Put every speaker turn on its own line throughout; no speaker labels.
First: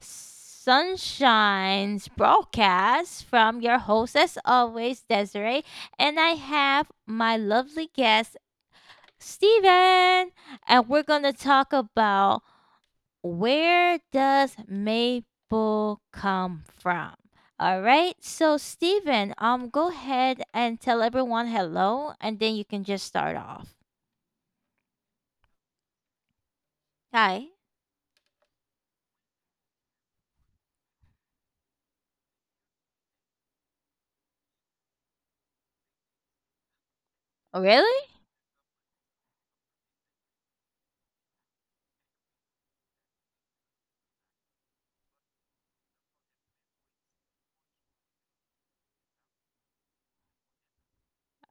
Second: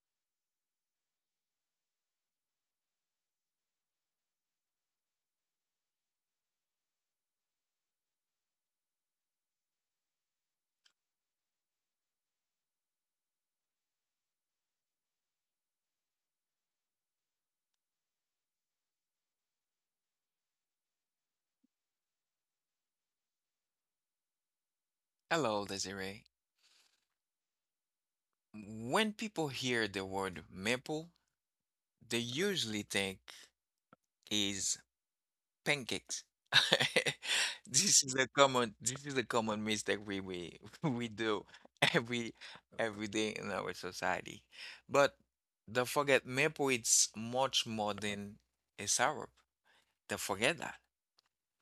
Sunshine's broadcast from your host, as always, Desiree. And I have my lovely guest, Steven. And we're going to talk about where does maple come from? All right. So, Steven, go ahead and tell everyone hello, and then you can just start off.
Hello, Desiree.
Hi.
When people hear the word maple, they usually think is pancakes.
Oh,
This
really?
is a common this is a common mistake we do every every day in our society. But don't forget maple it's much more than a syrup. Don't forget that.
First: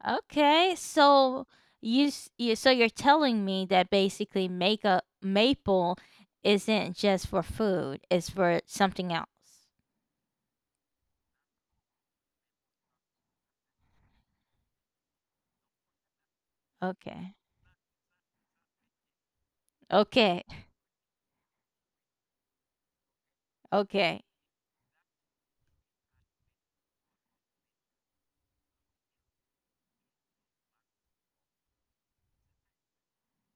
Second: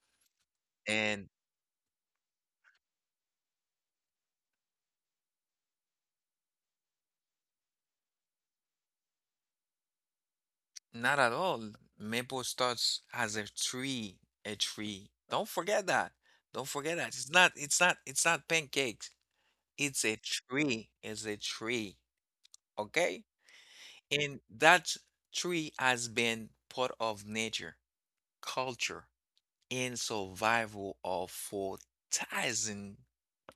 Okay,
And
so you're telling me that basically make maple isn't just for food, it's for something else.
not at all. Maple starts as a tree, a tree. Don't forget that. Don't forget that. It's
Okay.
not, it's not, it's not pancakes. It's a
Okay.
tree. It's a tree. Okay?
Okay.
And that tree has been part of nature, culture, and survival of for thousand,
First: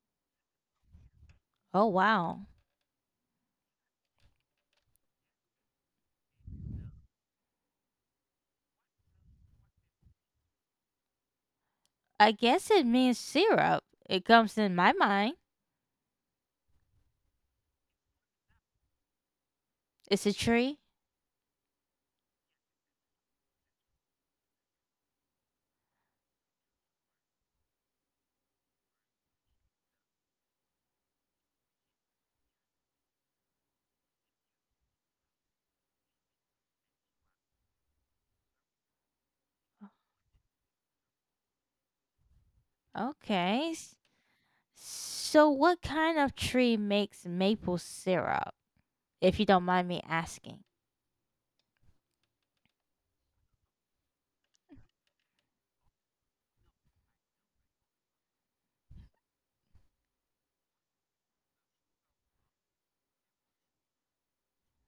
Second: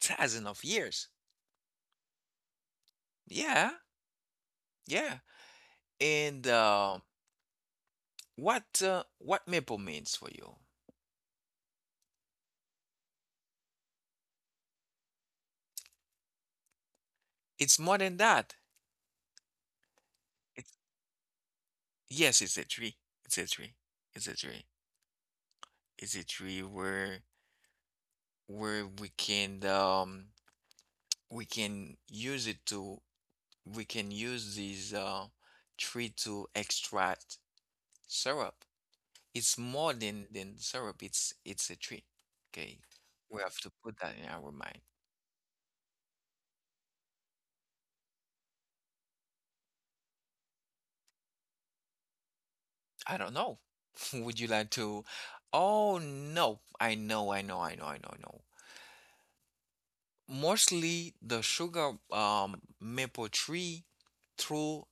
thousand of years.
Oh wow.
Yeah, yeah. And what maple means for you?
I guess it means syrup. It comes in my mind.
It's more than that.
It's a tree.
Yes, it's a tree. It's a tree. It's a tree. It's a tree where where we can um we can use it to we can use this tree to extract syrup. It's more than syrup. It's a tree. Okay. We have to
Okay.
put that in our mind.
So what kind of tree makes maple syrup, if you don't mind me asking?
I don't know. Would you like to? Oh no. I know, I know, I know, I know, I know. Mostly the sugar maple tree through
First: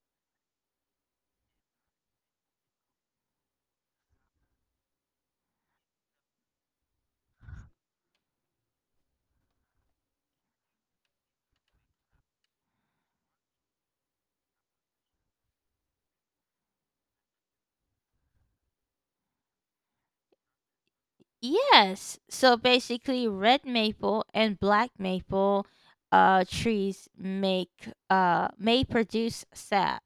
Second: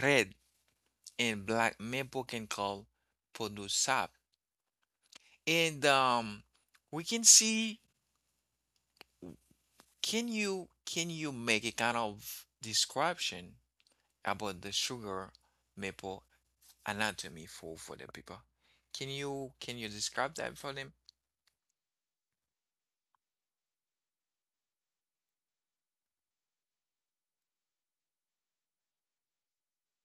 red and black maple can call produce sap. And we can see, can you make a kind of description about the sugar maple anatomy for the people? Can you describe that for them?
Yes. So basically, red maple and black maple trees make may produce sap.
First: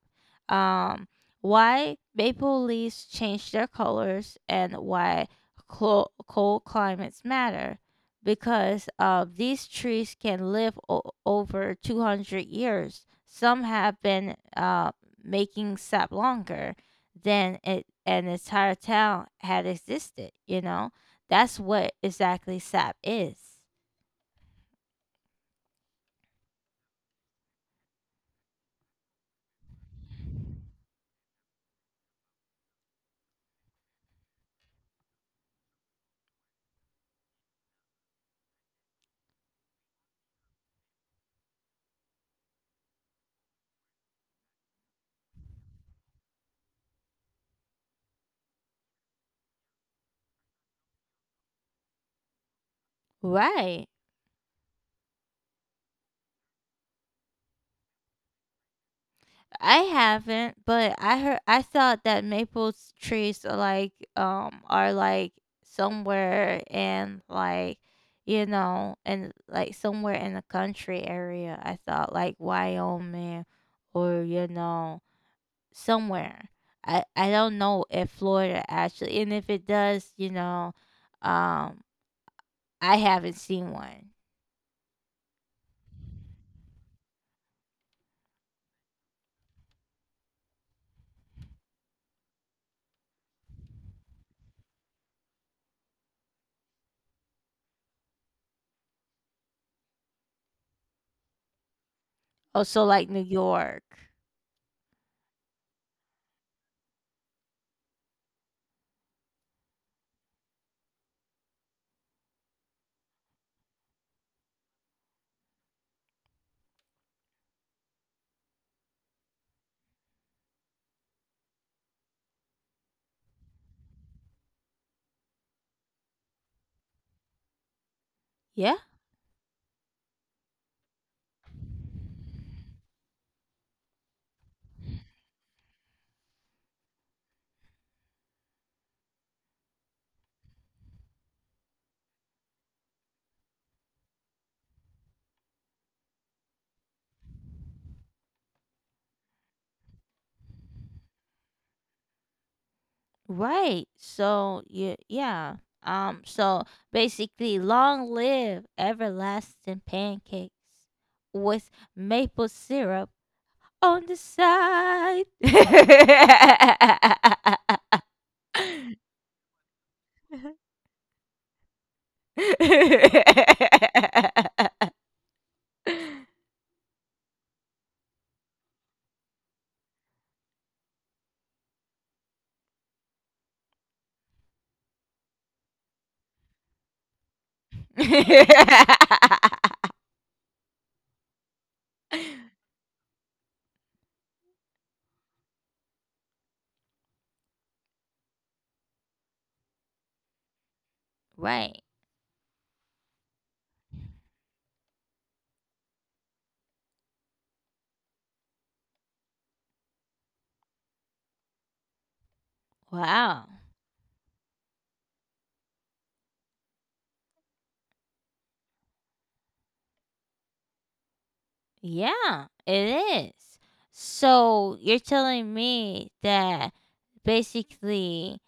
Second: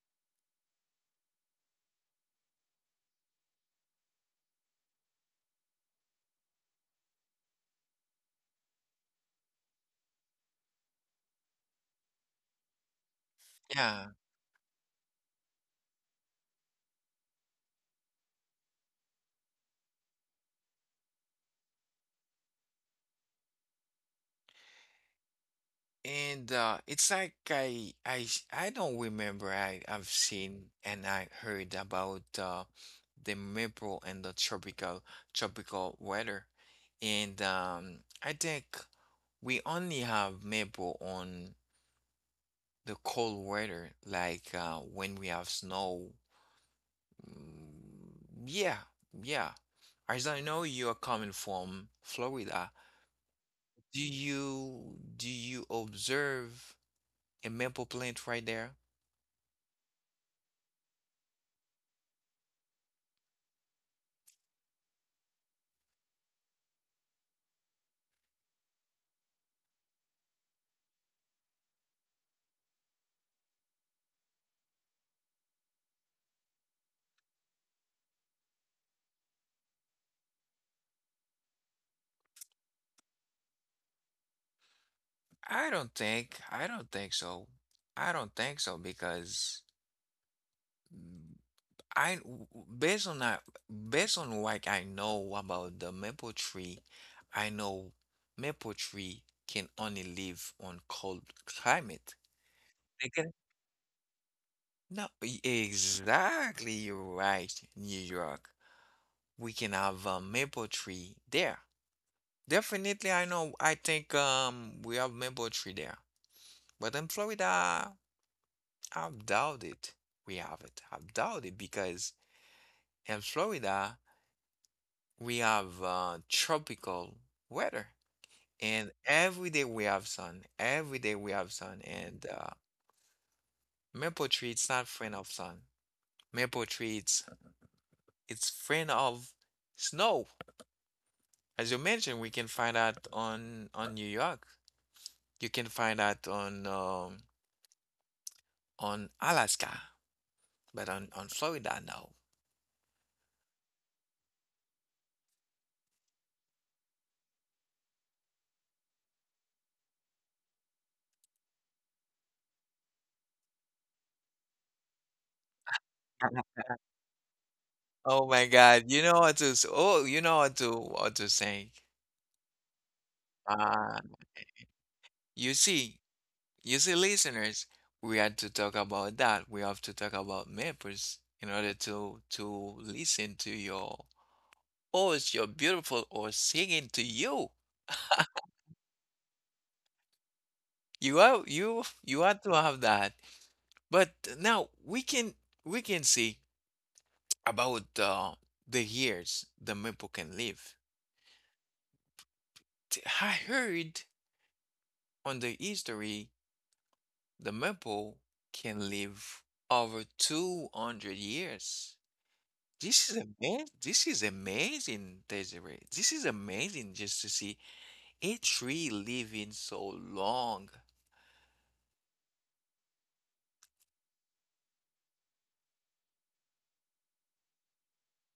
Um, why maple leaves change their colors and why cold climates matter? Because these trees can live over 200 years. Some have
Yeah.
been making sap longer than it, an entire town had existed, you know? That's what exactly sap is.
And it's like I don't remember I've seen and I heard about the maple and the tropical weather, and I think we only have maple on the cold weather, like when we have snow. Mm, yeah, yeah. As I know, you are coming from Florida,
Right.
do you observe a maple plant right there?
I haven't, but I heard I thought that maple trees are like somewhere in like you know and like somewhere in the country area. I thought like Wyoming or you know somewhere. I don't know if Florida actually, and if it does, you know, um, I haven't seen one.
I don't think so. I don't think so because mm, based on that based on what I know about the maple tree, I know maple tree can only live on cold climate.
Also like
They
New
can
York.
no exactly you're right, New York. We can have a maple tree there. Definitely I know I think we have maple tree there. But in Florida I doubt it. We have it. I doubt it because in Florida we have tropical weather,
Yeah.
and every day we have sun. Every day we have sun, and maple tree it's not friend of sun. Maple tree it's friend of snow. As you mentioned, we can find that on New York. You can find that on Alaska, but on Florida, no.
Right. So yeah, yeah. So basically, long live everlasting pancakes with maple syrup on the side.
Oh my God, you know what to, oh, you know what to say. Uh, you see, you see, listeners, we had to talk about that. We have to talk about maples in order to listen to your horse, your beautiful horse singing to you. You are you you had to have that. But now we can see about the years the maple can live.
Right.
I heard on the history. The maple can live over 200 years. This is
Wow.
amazing. This is amazing, Desiree. This is amazing just to see a tree living so long.
Yeah, it is. So you're telling me that basically,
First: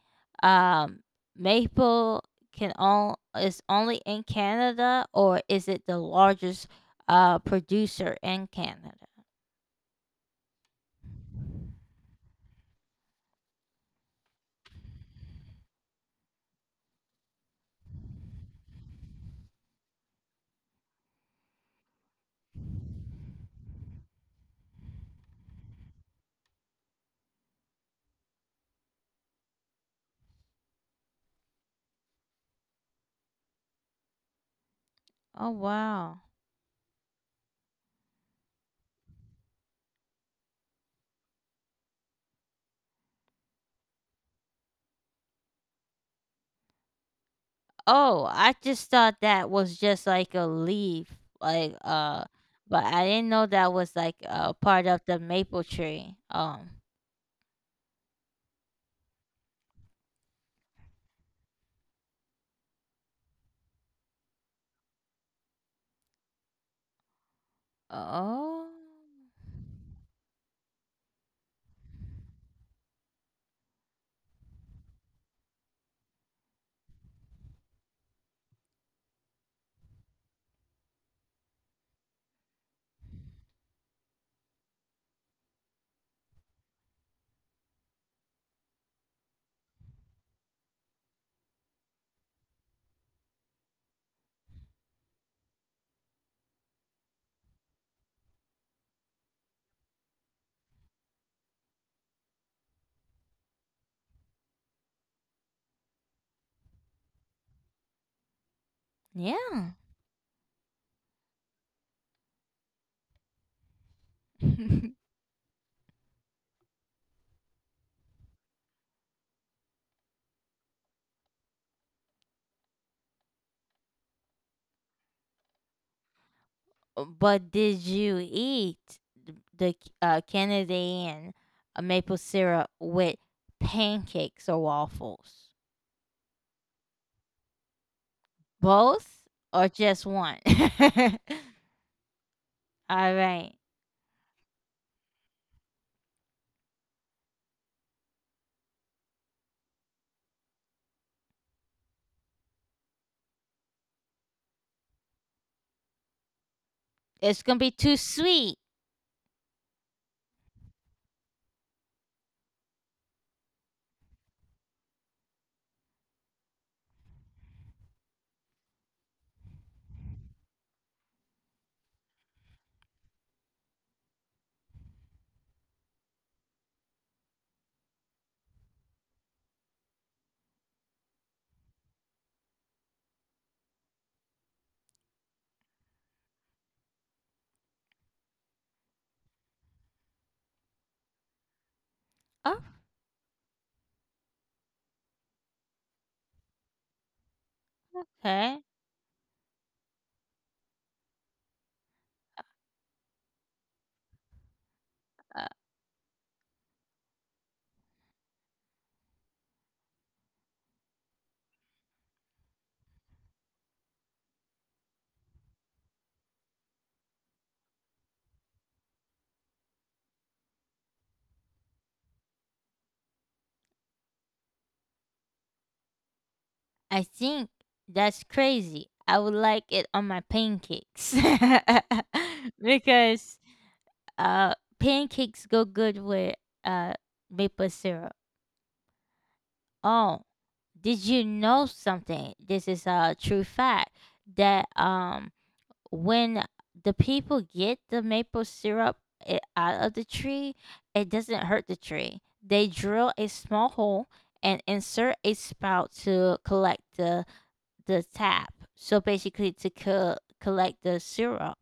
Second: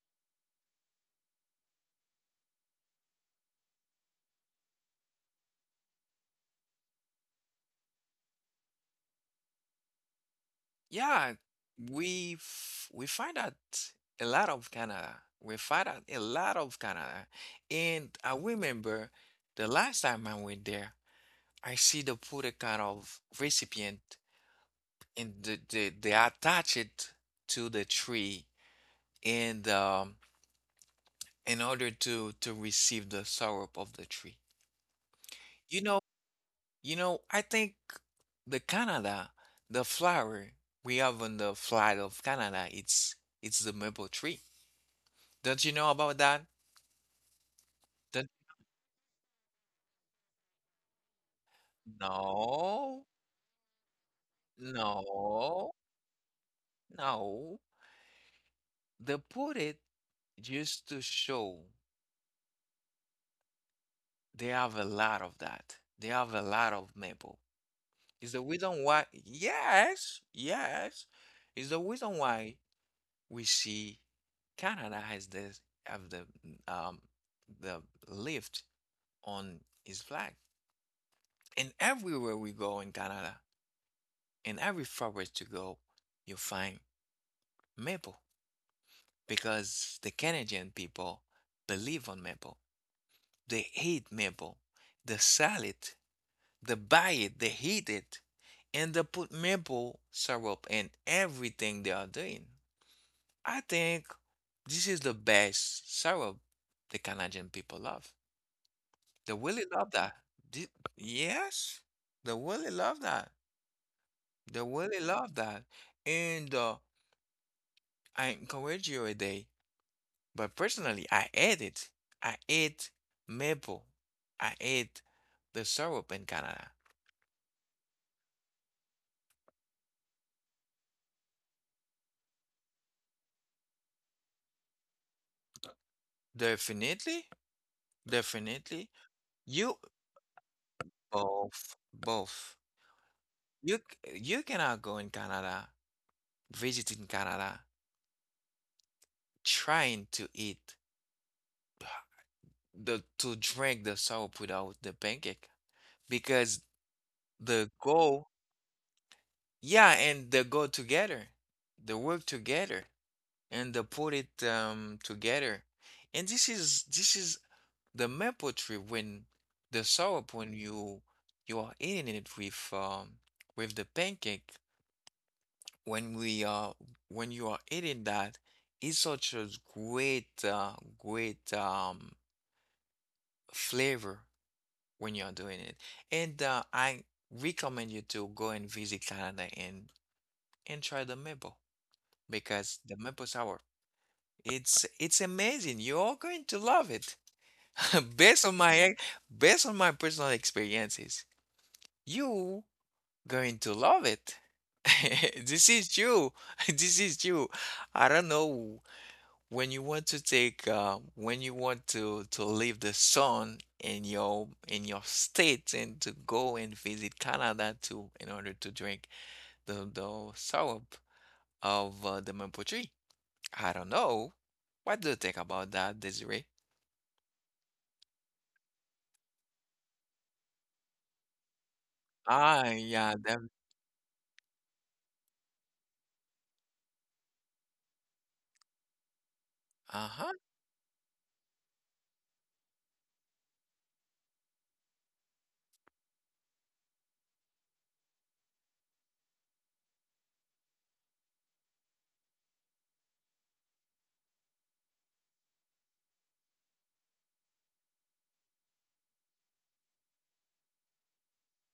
um, maple can all is only in Canada, or is it the largest producer in Canada?
Yeah, we find out a lot of Canada. We find out a lot of Canada, and I remember the last time I went there, I see the put a kind of recipient and they attach it to the tree and in order to receive the syrup of the tree.
Oh
You know,
wow.
I think the Canada, the flower we have on the flag of Canada, it's the maple tree. Don't you know about that? Don't,
Oh, I just thought that was just like a leaf, like but
no,
I didn't know that was like a part of the maple
no,
tree.
no. They put it just to show they have a lot of that. They have a lot of maple. Is the
Oh.
reason why? Yes, yes. Is the reason why we see Canada has the have um the lift on his flag. And everywhere we go in Canada, in every forest you go, you find maple because the Canadian people believe on maple. They hate maple. They sell it. They buy it. They heat it. And they put maple syrup in everything they are doing. I think this is the best syrup the Canadian people love. They really
Yeah.
love that. Thi- yes, they really love that. They really love that. And I encourage you a day. But personally, I ate it. I ate maple. I ate the syrup in Canada.
But did you eat Canadian maple syrup with pancakes or waffles?
Definitely, definitely.
Both
You
or just one?
both, both.
All right.
You cannot go in Canada, visit in Canada trying to eat the to drink the soup without the pancake because
It's
the
going to be too
go
sweet.
yeah and the go together they work together and they put it together and this is the maple tree when the soup when you are eating it with the pancake when we are when you are eating that it's such a great great flavor when you're doing it. And I recommend you to go and visit Canada and try the maple
Oh,
because the maple sour it's amazing. You're going to love it. Based on
okay.
my ex- based on my personal experiences, you going to love it.
Uh,
This is you. This is you. I don't know when you want to take when you want to leave the sun in your state and to go and visit Canada to in order to drink the syrup of the maple tree. I don't know. What do you think about that, Desiree?
I think that's crazy. I would like it on my pancakes
Ah, yeah, that,
because uh, pancakes go good with uh, maple syrup.
uh-huh.
Oh, did you know something, this is a true fact that when the people get the maple syrup out of the tree, it doesn't hurt the tree. They drill a small hole and insert a spout to collect the tap, so basically to collect the syrup.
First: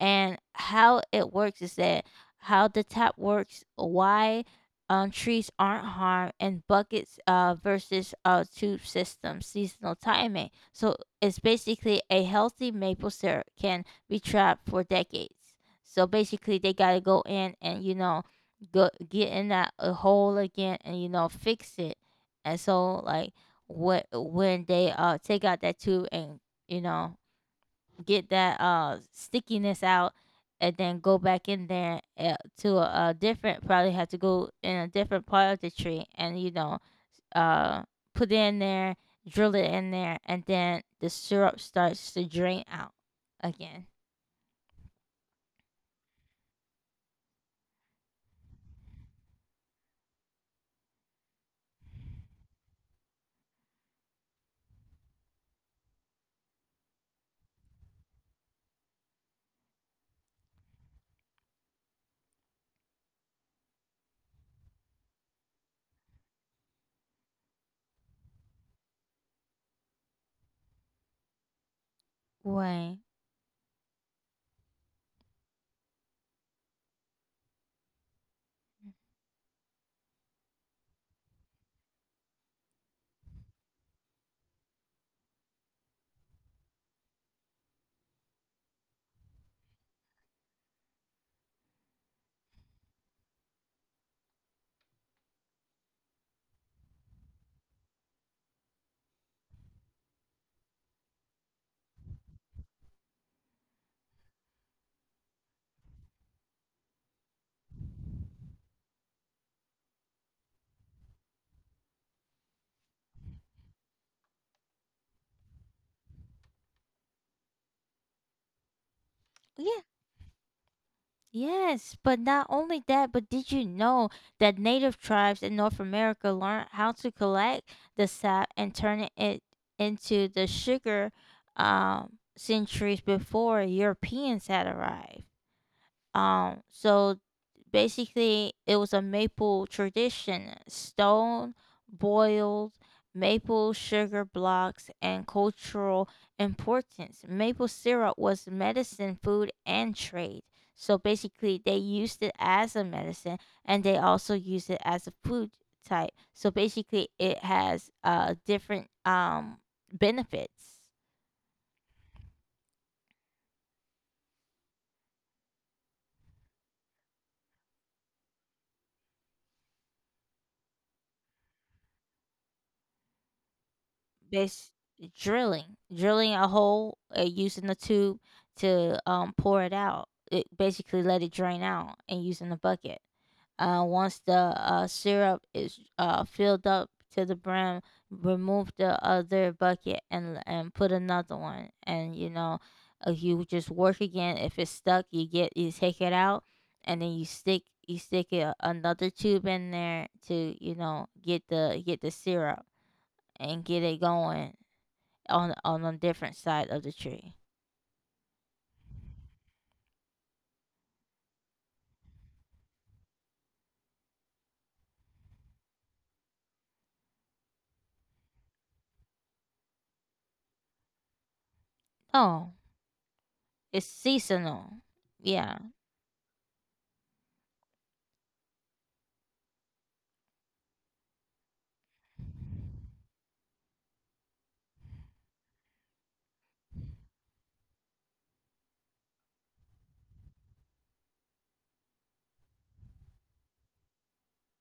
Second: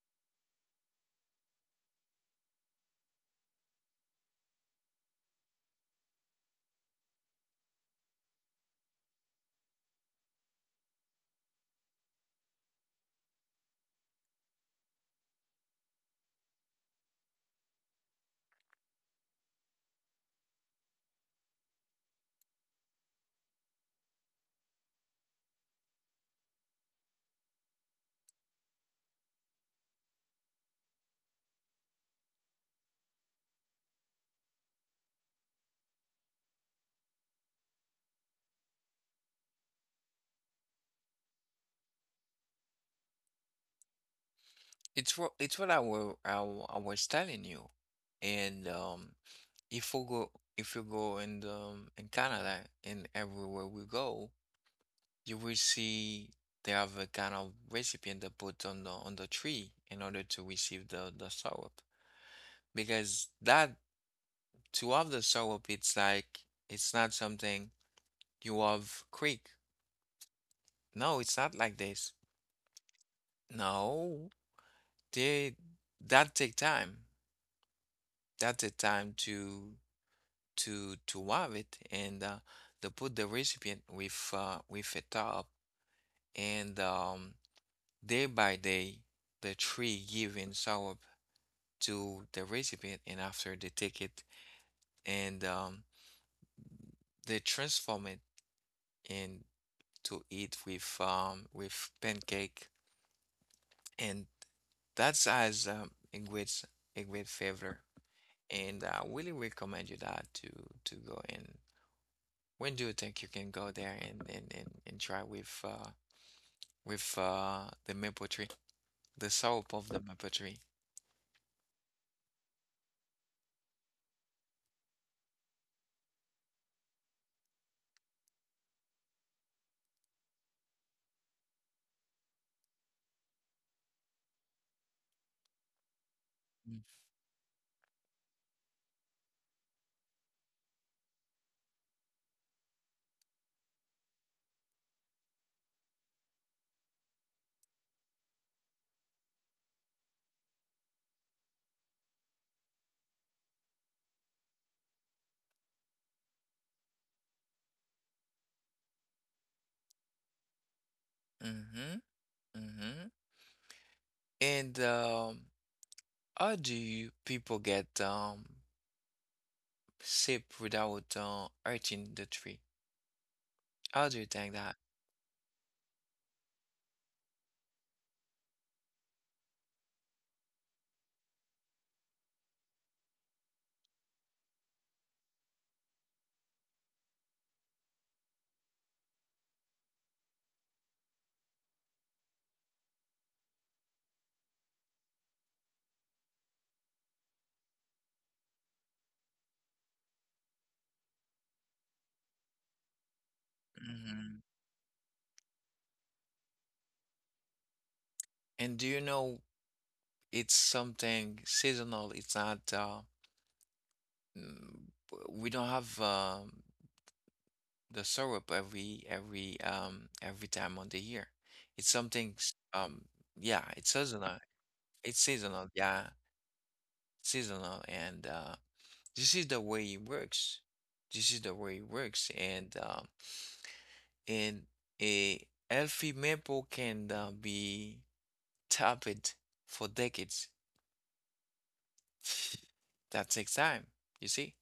And how it works is that how the tap works, why trees aren't harmed, and buckets versus tube system seasonal timing. So it's basically a healthy maple syrup can be trapped for decades. So basically, they got to go in and, you know, go, get in that hole again and, you know, fix it. And so, like, what when they take out that tube and you know get that stickiness out and then go back in there to a different, probably have to go in a different part of the tree and you know uh put it in there, drill it in there, and then the syrup starts to drain out again
It's what I will I, wa- I was telling you. And if we go if you go in the, in Canada and everywhere we go. You will see they have a kind of recipient that put on the tree in order to receive the syrup because that to have the syrup it's like it's not something you have quick no it's not like this
way,
no they that take time to to have it and they put the recipient with a top and day by day the tree giving sour to the recipient and after they take it and they transform it and to eat with pancake and that's as a great favor and I really recommend you that to go and when do you think you can go there and and try with the maple tree the syrup
yeah.
of the maple tree.
Yes, but not only that, but did you know that native tribes in North America learned how to collect the sap and turn it into the sugar centuries before Europeans had arrived? So basically, it was a maple tradition: stone boiled maple sugar blocks and cultural importance. Maple syrup was medicine, food, and trade. So basically, they used it as a medicine, and they also used it as a food type. So basically, it has different benefits.
Mm-hmm. Mm-hmm. And how do you people get sip without hurting the tree. How do you think
Bas
that.
Drilling, drilling a hole, using the tube to, pour it out. It basically let it drain out and using the bucket. Once the, syrup is, filled up to the brim, remove the other bucket and put another one. And you know, you just work again. If it's stuck, you get you take it out, and then you stick a, another tube in there to you know get the syrup and get it
hmm.
going on a different side of the tree.
And do you know it's something seasonal? It's not. Mm, we don't have the syrup every time of the year. It's something.
Oh,
Yeah,
it's
it's seasonal.
seasonal.
It's
Yeah.
seasonal. Yeah, seasonal. And this is the way it works. This is the way it works. And and a healthy maple can be tap it for decades. That takes time. You see?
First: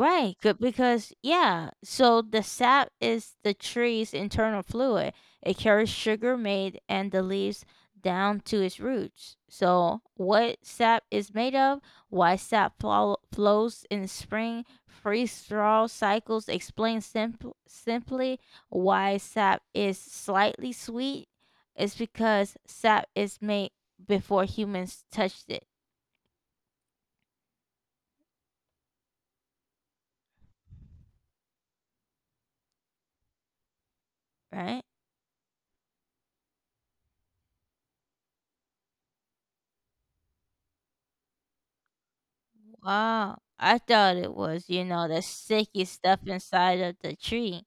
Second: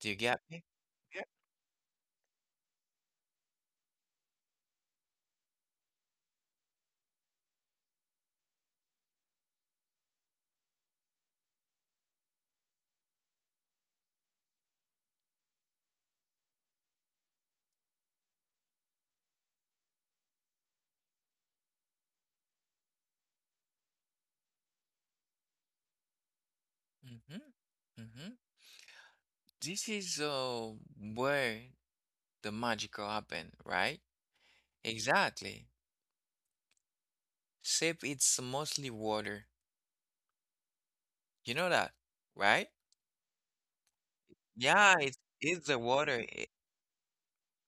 Do you get
good,
me?
because
Yeah.
yeah, so the sap is the tree's internal fluid. It carries sugar made and the leaves down to its roots. So, what sap is made of, why sap flows in spring, freeze thaw cycles explain simply why sap is slightly sweet. It's because sap is made before humans touched it,
Hmm. Hmm. This is where the magical happen, right?
right?
Exactly. Except it's mostly water. You know that, right?
Wow, I thought it was, you
Yeah,
know, the
it's the
sticky stuff
water.
inside of the tree.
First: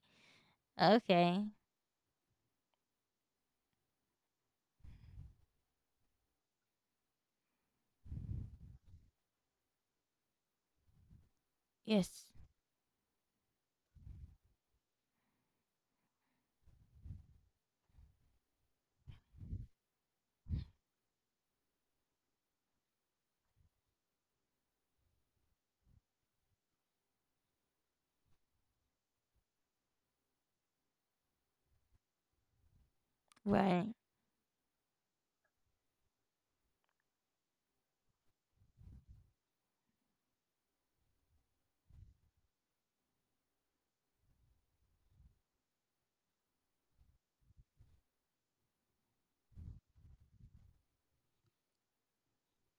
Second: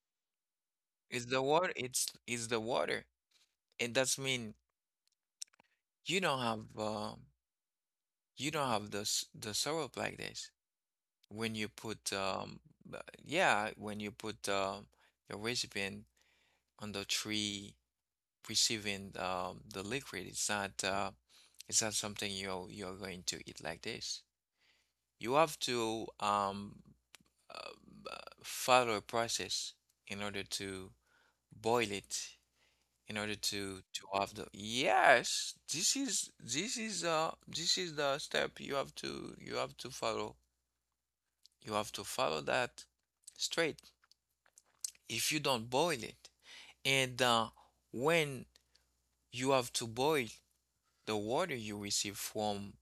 It's the
Okay.
water. It's the water, and that's mean you don't have um you don't have the the syrup like this. When you put
Yes.
uh, yeah when you put your recipient on the tree receiving the liquid it's not something you're going to eat like this you have to uh, b- follow a process in order to boil it in order to
Right.
have the yes this is the step you have to follow you have to follow that straight if you don't boil it. And when you have to boil the water you receive from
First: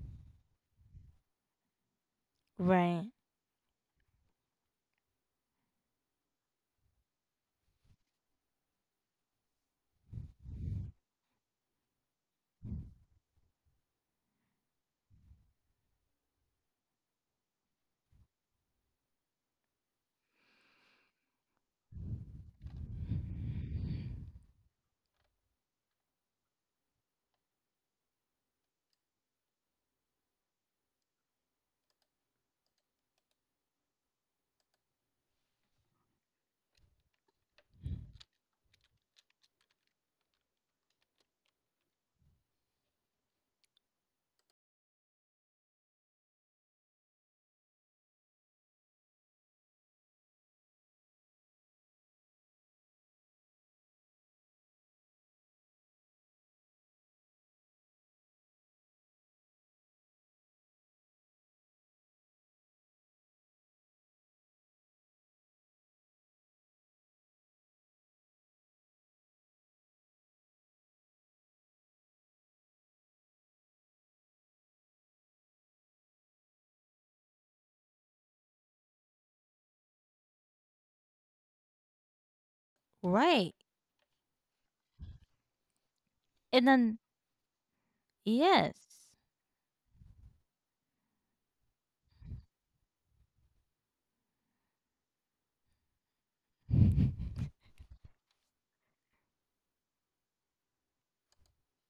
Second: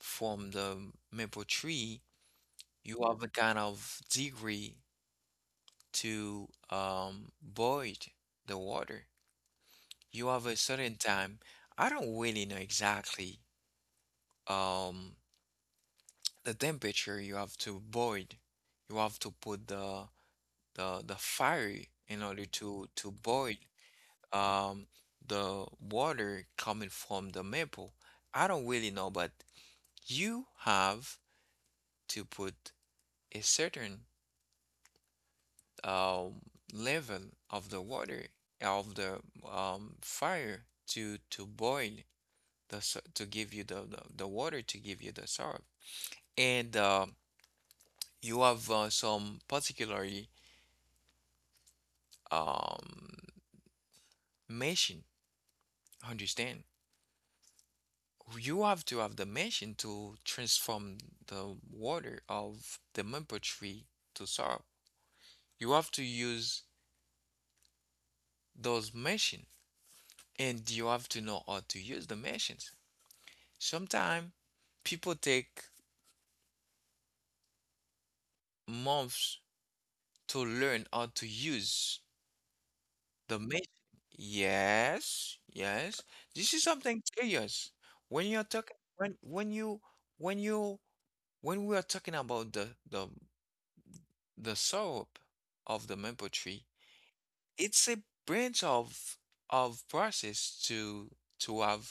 the maple tree, you
Right.
have a kind of degree to boil the water. You have a certain time. I don't really know exactly um, the temperature you have to boil. You have to put the fire in order to boil um the water coming from the maple. I don't really know, but you have to put a certain um level of the water of the fire to boil the to give you the the water to give you the syrup. And you have some particularly um machine, understand? You have to have the machine to transform the water of the maple tree to syrup. You have to use those machines and you have to know how to use the machines. Sometimes people take months to learn how to use the
Right.
machine. Yes, yes. This is
And then
something serious. When you're talking
yes.
when you when you when we are talking about the the syrup of the maple tree, it's a branch of process to have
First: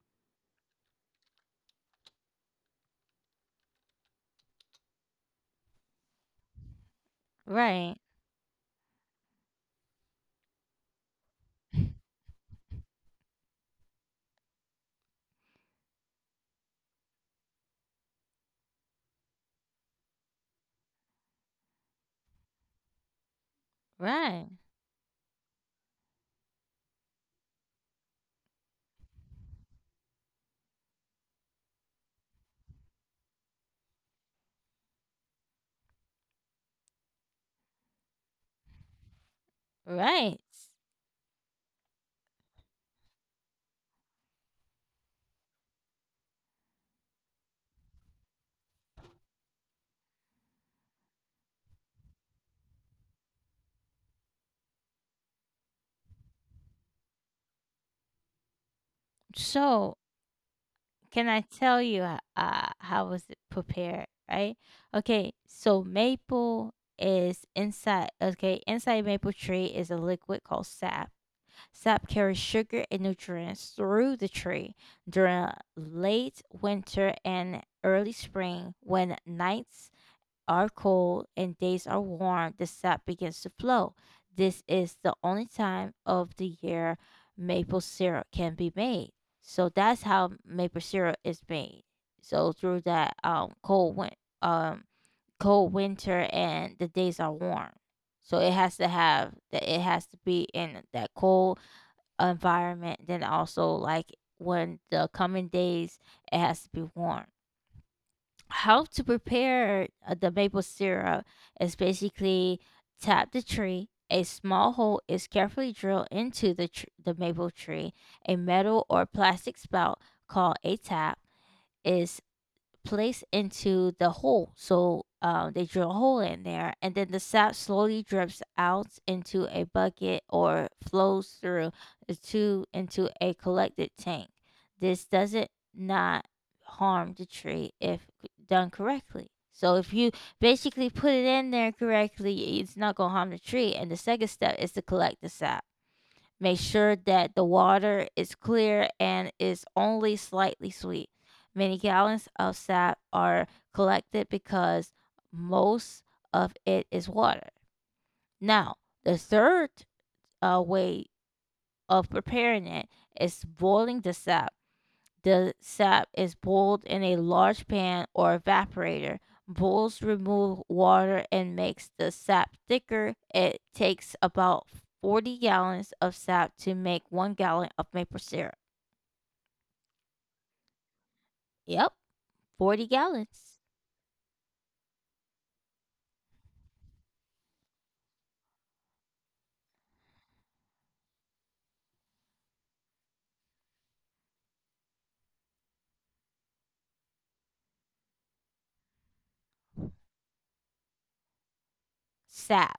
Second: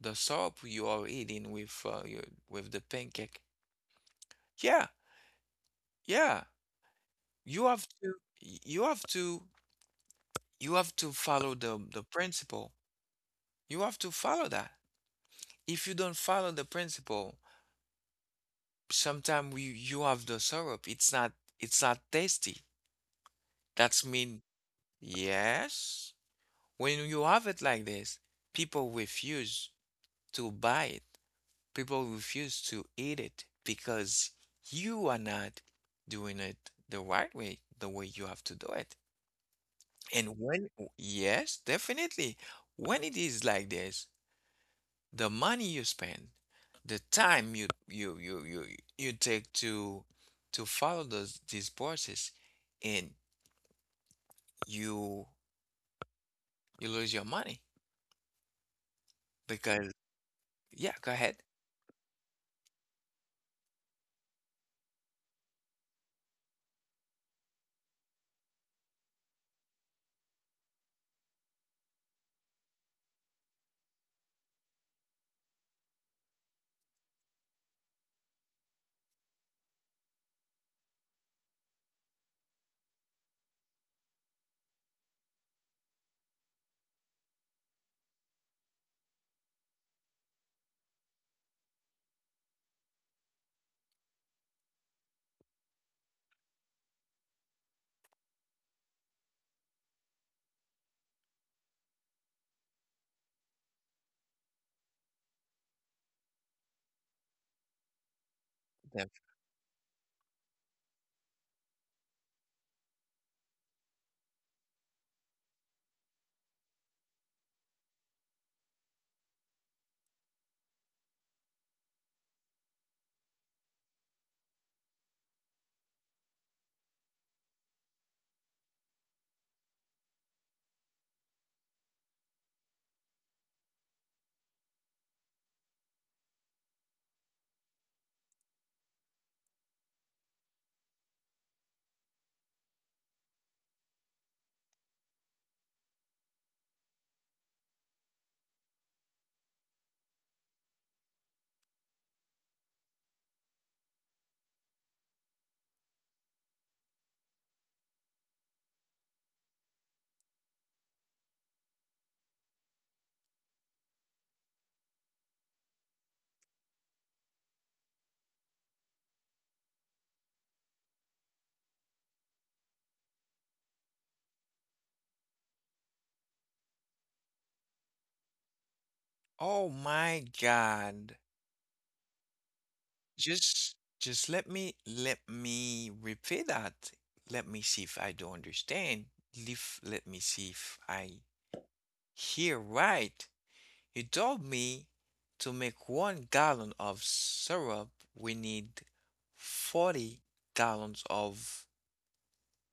the soup you are eating with your, with the pancake. Yeah, yeah. You have
Right.
to you have to you have to follow the principle. You have to follow that. If you don't follow the principle, sometimes you have the syrup. It's not tasty. That's mean
Right.
yes. When you have it like this, people refuse to buy it, people refuse to eat it because you are not doing it the right way, the way you have to do it.
Right.
And when, yes, definitely, when it is like this, the money you spend, the time you you take to follow those these process, and you you lose your money because
So,
yeah, go
can
ahead.
I tell you how was it prepared, right? Okay, so maple is inside, okay, inside maple tree is a liquid called sap. Sap carries sugar and nutrients through the tree during late winter and early spring. When nights are cold and days are warm, the sap begins to flow. This is the only time of the year maple syrup can be made. So that's how maple syrup is made. So through that cold um cold winter and the days are warm, so it has to have that, it has to be in that cold environment, then also like when the coming days, it has to be warm. How to
Dev.
prepare the maple syrup is basically tap the tree. A small hole is carefully drilled into the the maple tree. A metal or plastic spout called a tap is placed into the hole. So they drill a hole in there, and then the sap slowly drips out into a bucket or flows through the tube into a collected tank. This doesn't not harm the tree if done correctly. So if you basically put it in there correctly, it's not gonna harm the tree. And the second step is to collect the sap. Make sure that the water is clear and is only slightly sweet. Many gallons of sap are collected because most of it is water. Now, the third way of preparing it is boiling the sap. The sap is boiled in a large pan or evaporator. Boils remove water and makes the sap thicker. It takes about 40 gallons of sap to make 1 gallon of maple syrup.
Oh my God.
Yep, 40 gallons.
Just let me repeat that. Let me see if I do understand. Let me see if I hear right. You told me to make 1 gallon of syrup, we need 40 gallons of
Sap.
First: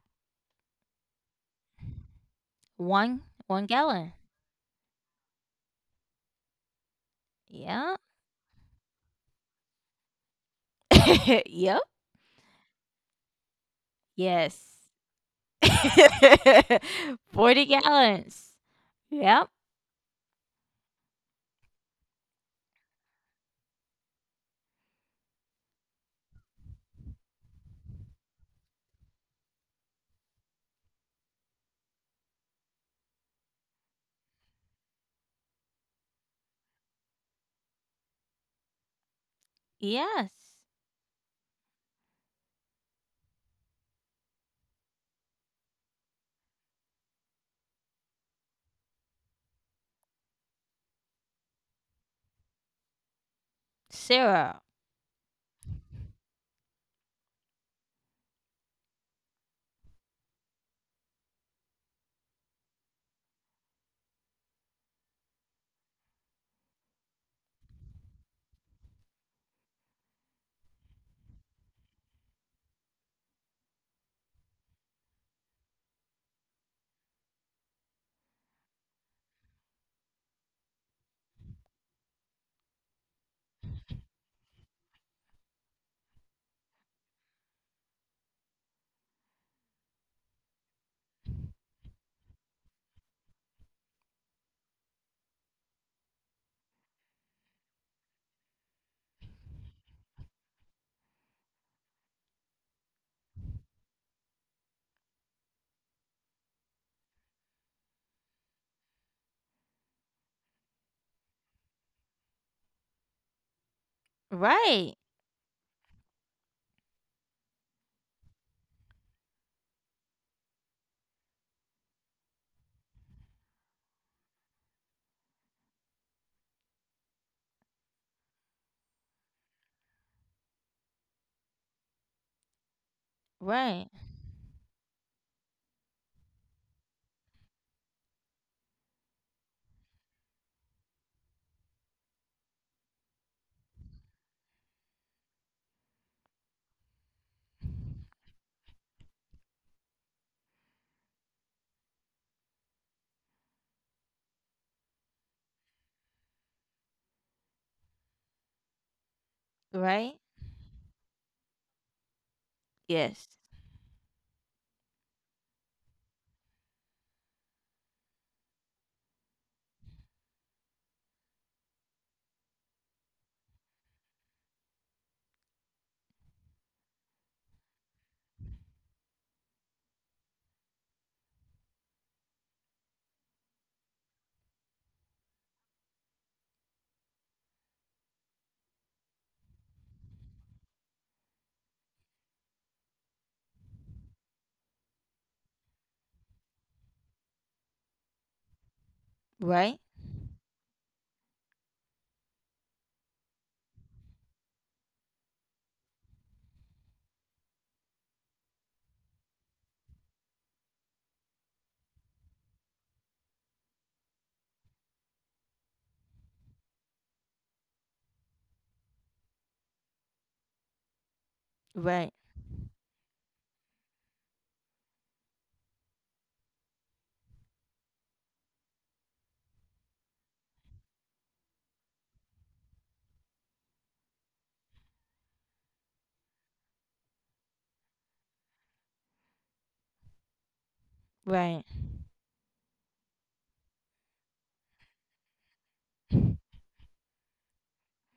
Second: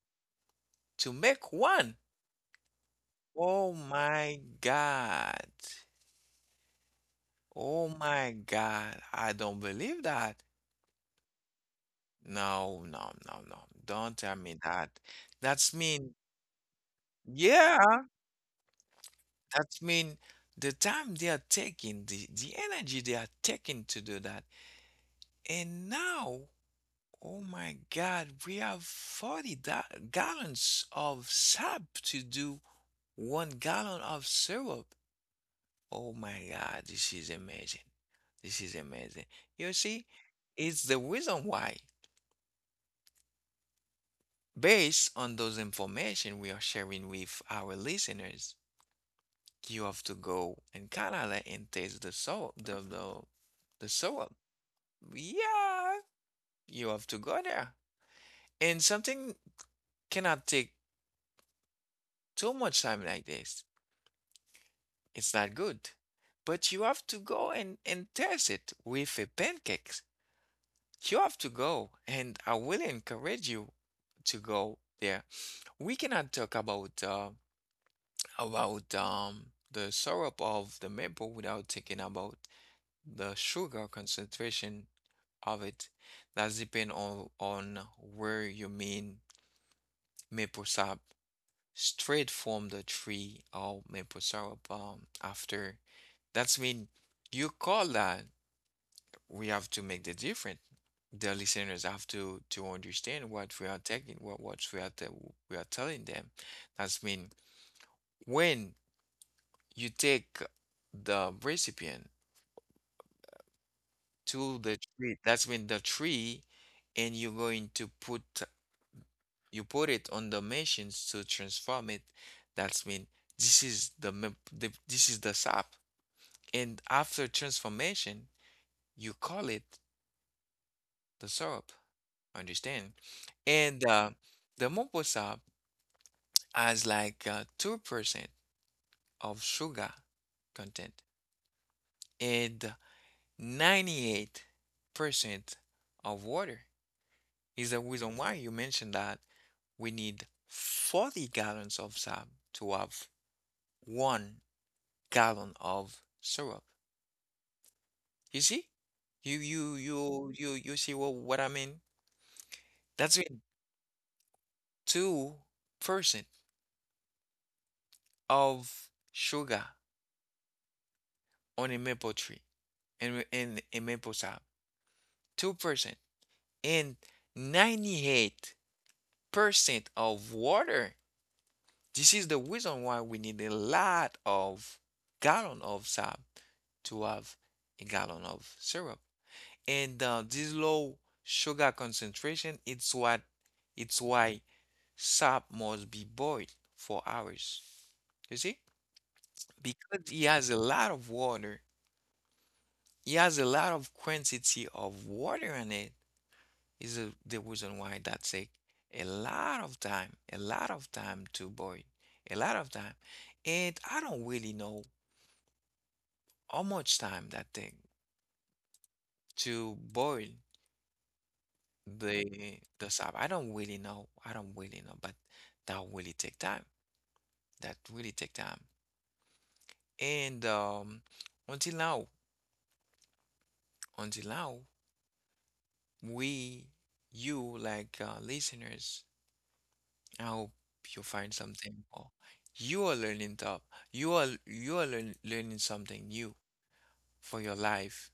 to make one.
1 1
Oh
gallon.
my God. Oh
Yeah.
my God. I don't believe that.
Yep.
No, No. Don't tell me
Yes.
that. That's mean,
40
yeah.
gallons. Yep.
That means the time they are taking, the energy they are taking to do that. And now, oh my God, we have gallons of sap to do 1 gallon of syrup. Oh my God, this is amazing. This is amazing. You see,
Yes.
it's the reason why, based on those information we are sharing with our listeners, you have to go in Canada and taste the soap, the syrup.
Syrup.
Yeah, you have to go there. And something cannot take too much time like this. It's not good. But you have to go and test it with a pancakes. You have to go, and I will encourage you to go there. We cannot talk about the syrup of the maple without thinking about the sugar concentration of it. That's depend on where you mean maple sap, straight from the tree of maple syrup after. That's mean you call that, we have to make the difference. The listeners have to understand what we are taking, what we are we are telling them. That's mean when you take the recipient to the
Right.
tree, that's mean the tree, and you're going to put, you put it on the machines to transform it. That's mean this is this is the sap, and after transformation, you call it the syrup. Understand? And
Right.
the maple syrup has like 2% of sugar content and 98% of water. Is the reason why you mentioned that we need 40 gallons of syrup to have 1 gallon of syrup. You see? You you
Right.
you you you see what I mean? That's
Yes.
it. 2% of sugar on a maple tree and in, a maple sap. 2% and 98% of water. This is the reason why we need a lot of gallon of sap to have a gallon of syrup. And this low sugar concentration, it's what, it's why sap must be boiled for hours. You see?
Right,
Because it has a lot of water. It has a lot of quantity of water in it. Is a- the reason why that take a lot of time, a lot of time to boil, a lot of time. And I don't really know how much time that take to boil
right,
the sap. I don't really know. I don't really know, but that really take time. That really take time. And until now, until now, we, you, like listeners, I hope you find
right,
something or you are learning top. Learning something new for your life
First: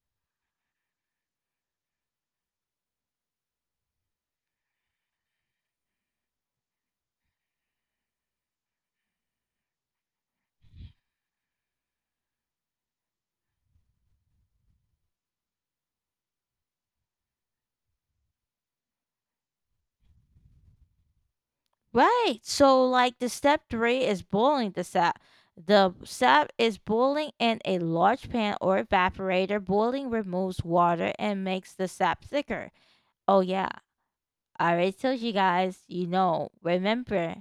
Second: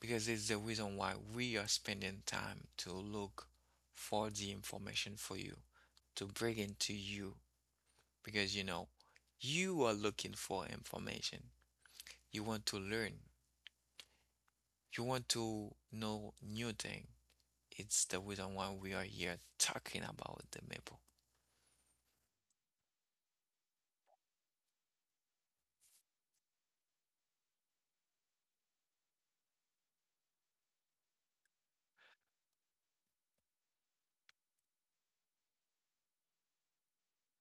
because it's the reason why we are spending time to look for the information for you to bring it to you, because you know, you are looking for information. You want to learn. You want to know new thing. It's the reason why we are here talking about the maple.
right. So like the step three is boiling the sap. The sap is boiling in a large pan or evaporator. Boiling removes water and makes the sap thicker. Oh yeah, I already told you guys. You know, remember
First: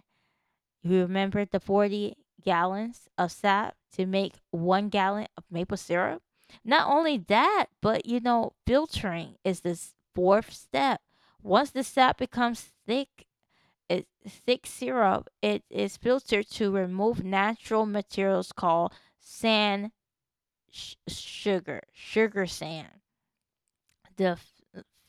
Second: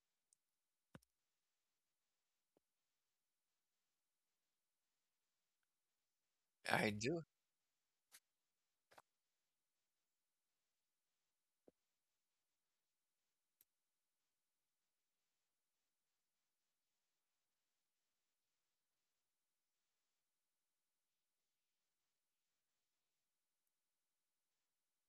you remember the 40 gallons of sap to make 1 gallon of maple syrup.
I
Not only
do.
that, but you know, filtering is this fourth step. Once the sap becomes thick, it's thick syrup. It is filtered to remove natural materials called sand, sugar, sugar sand. The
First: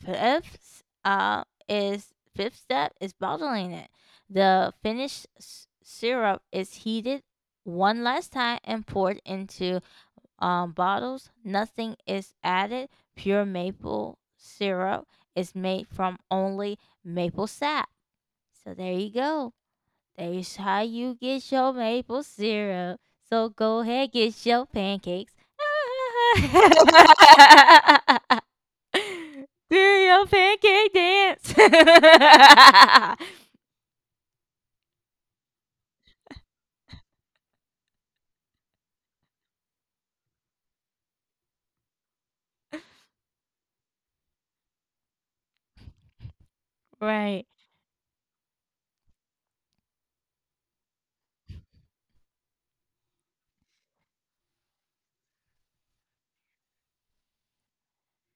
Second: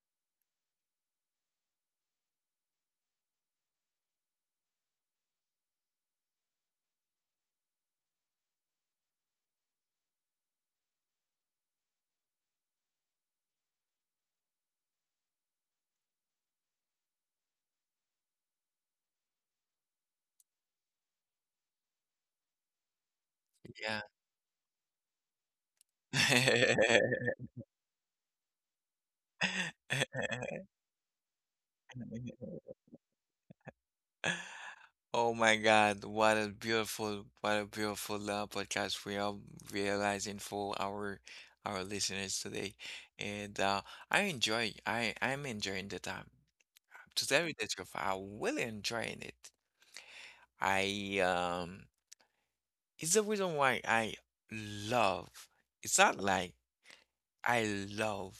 fifth is fifth step is bottling it. The finished syrup is heated one last time and poured into bottles. Nothing is added. Pure maple syrup is made from only maple sap. So there you go. That's how you get your maple syrup. So go ahead, get your pancakes.
Yeah.
Do your pancake dance.
Oh my God, what a beautiful podcast we are realizing for our listeners today. And I enjoy, I'm enjoying the time. To tell
Right,
you the truth, I'm really enjoying it. I it's the reason why I love. It's not like I love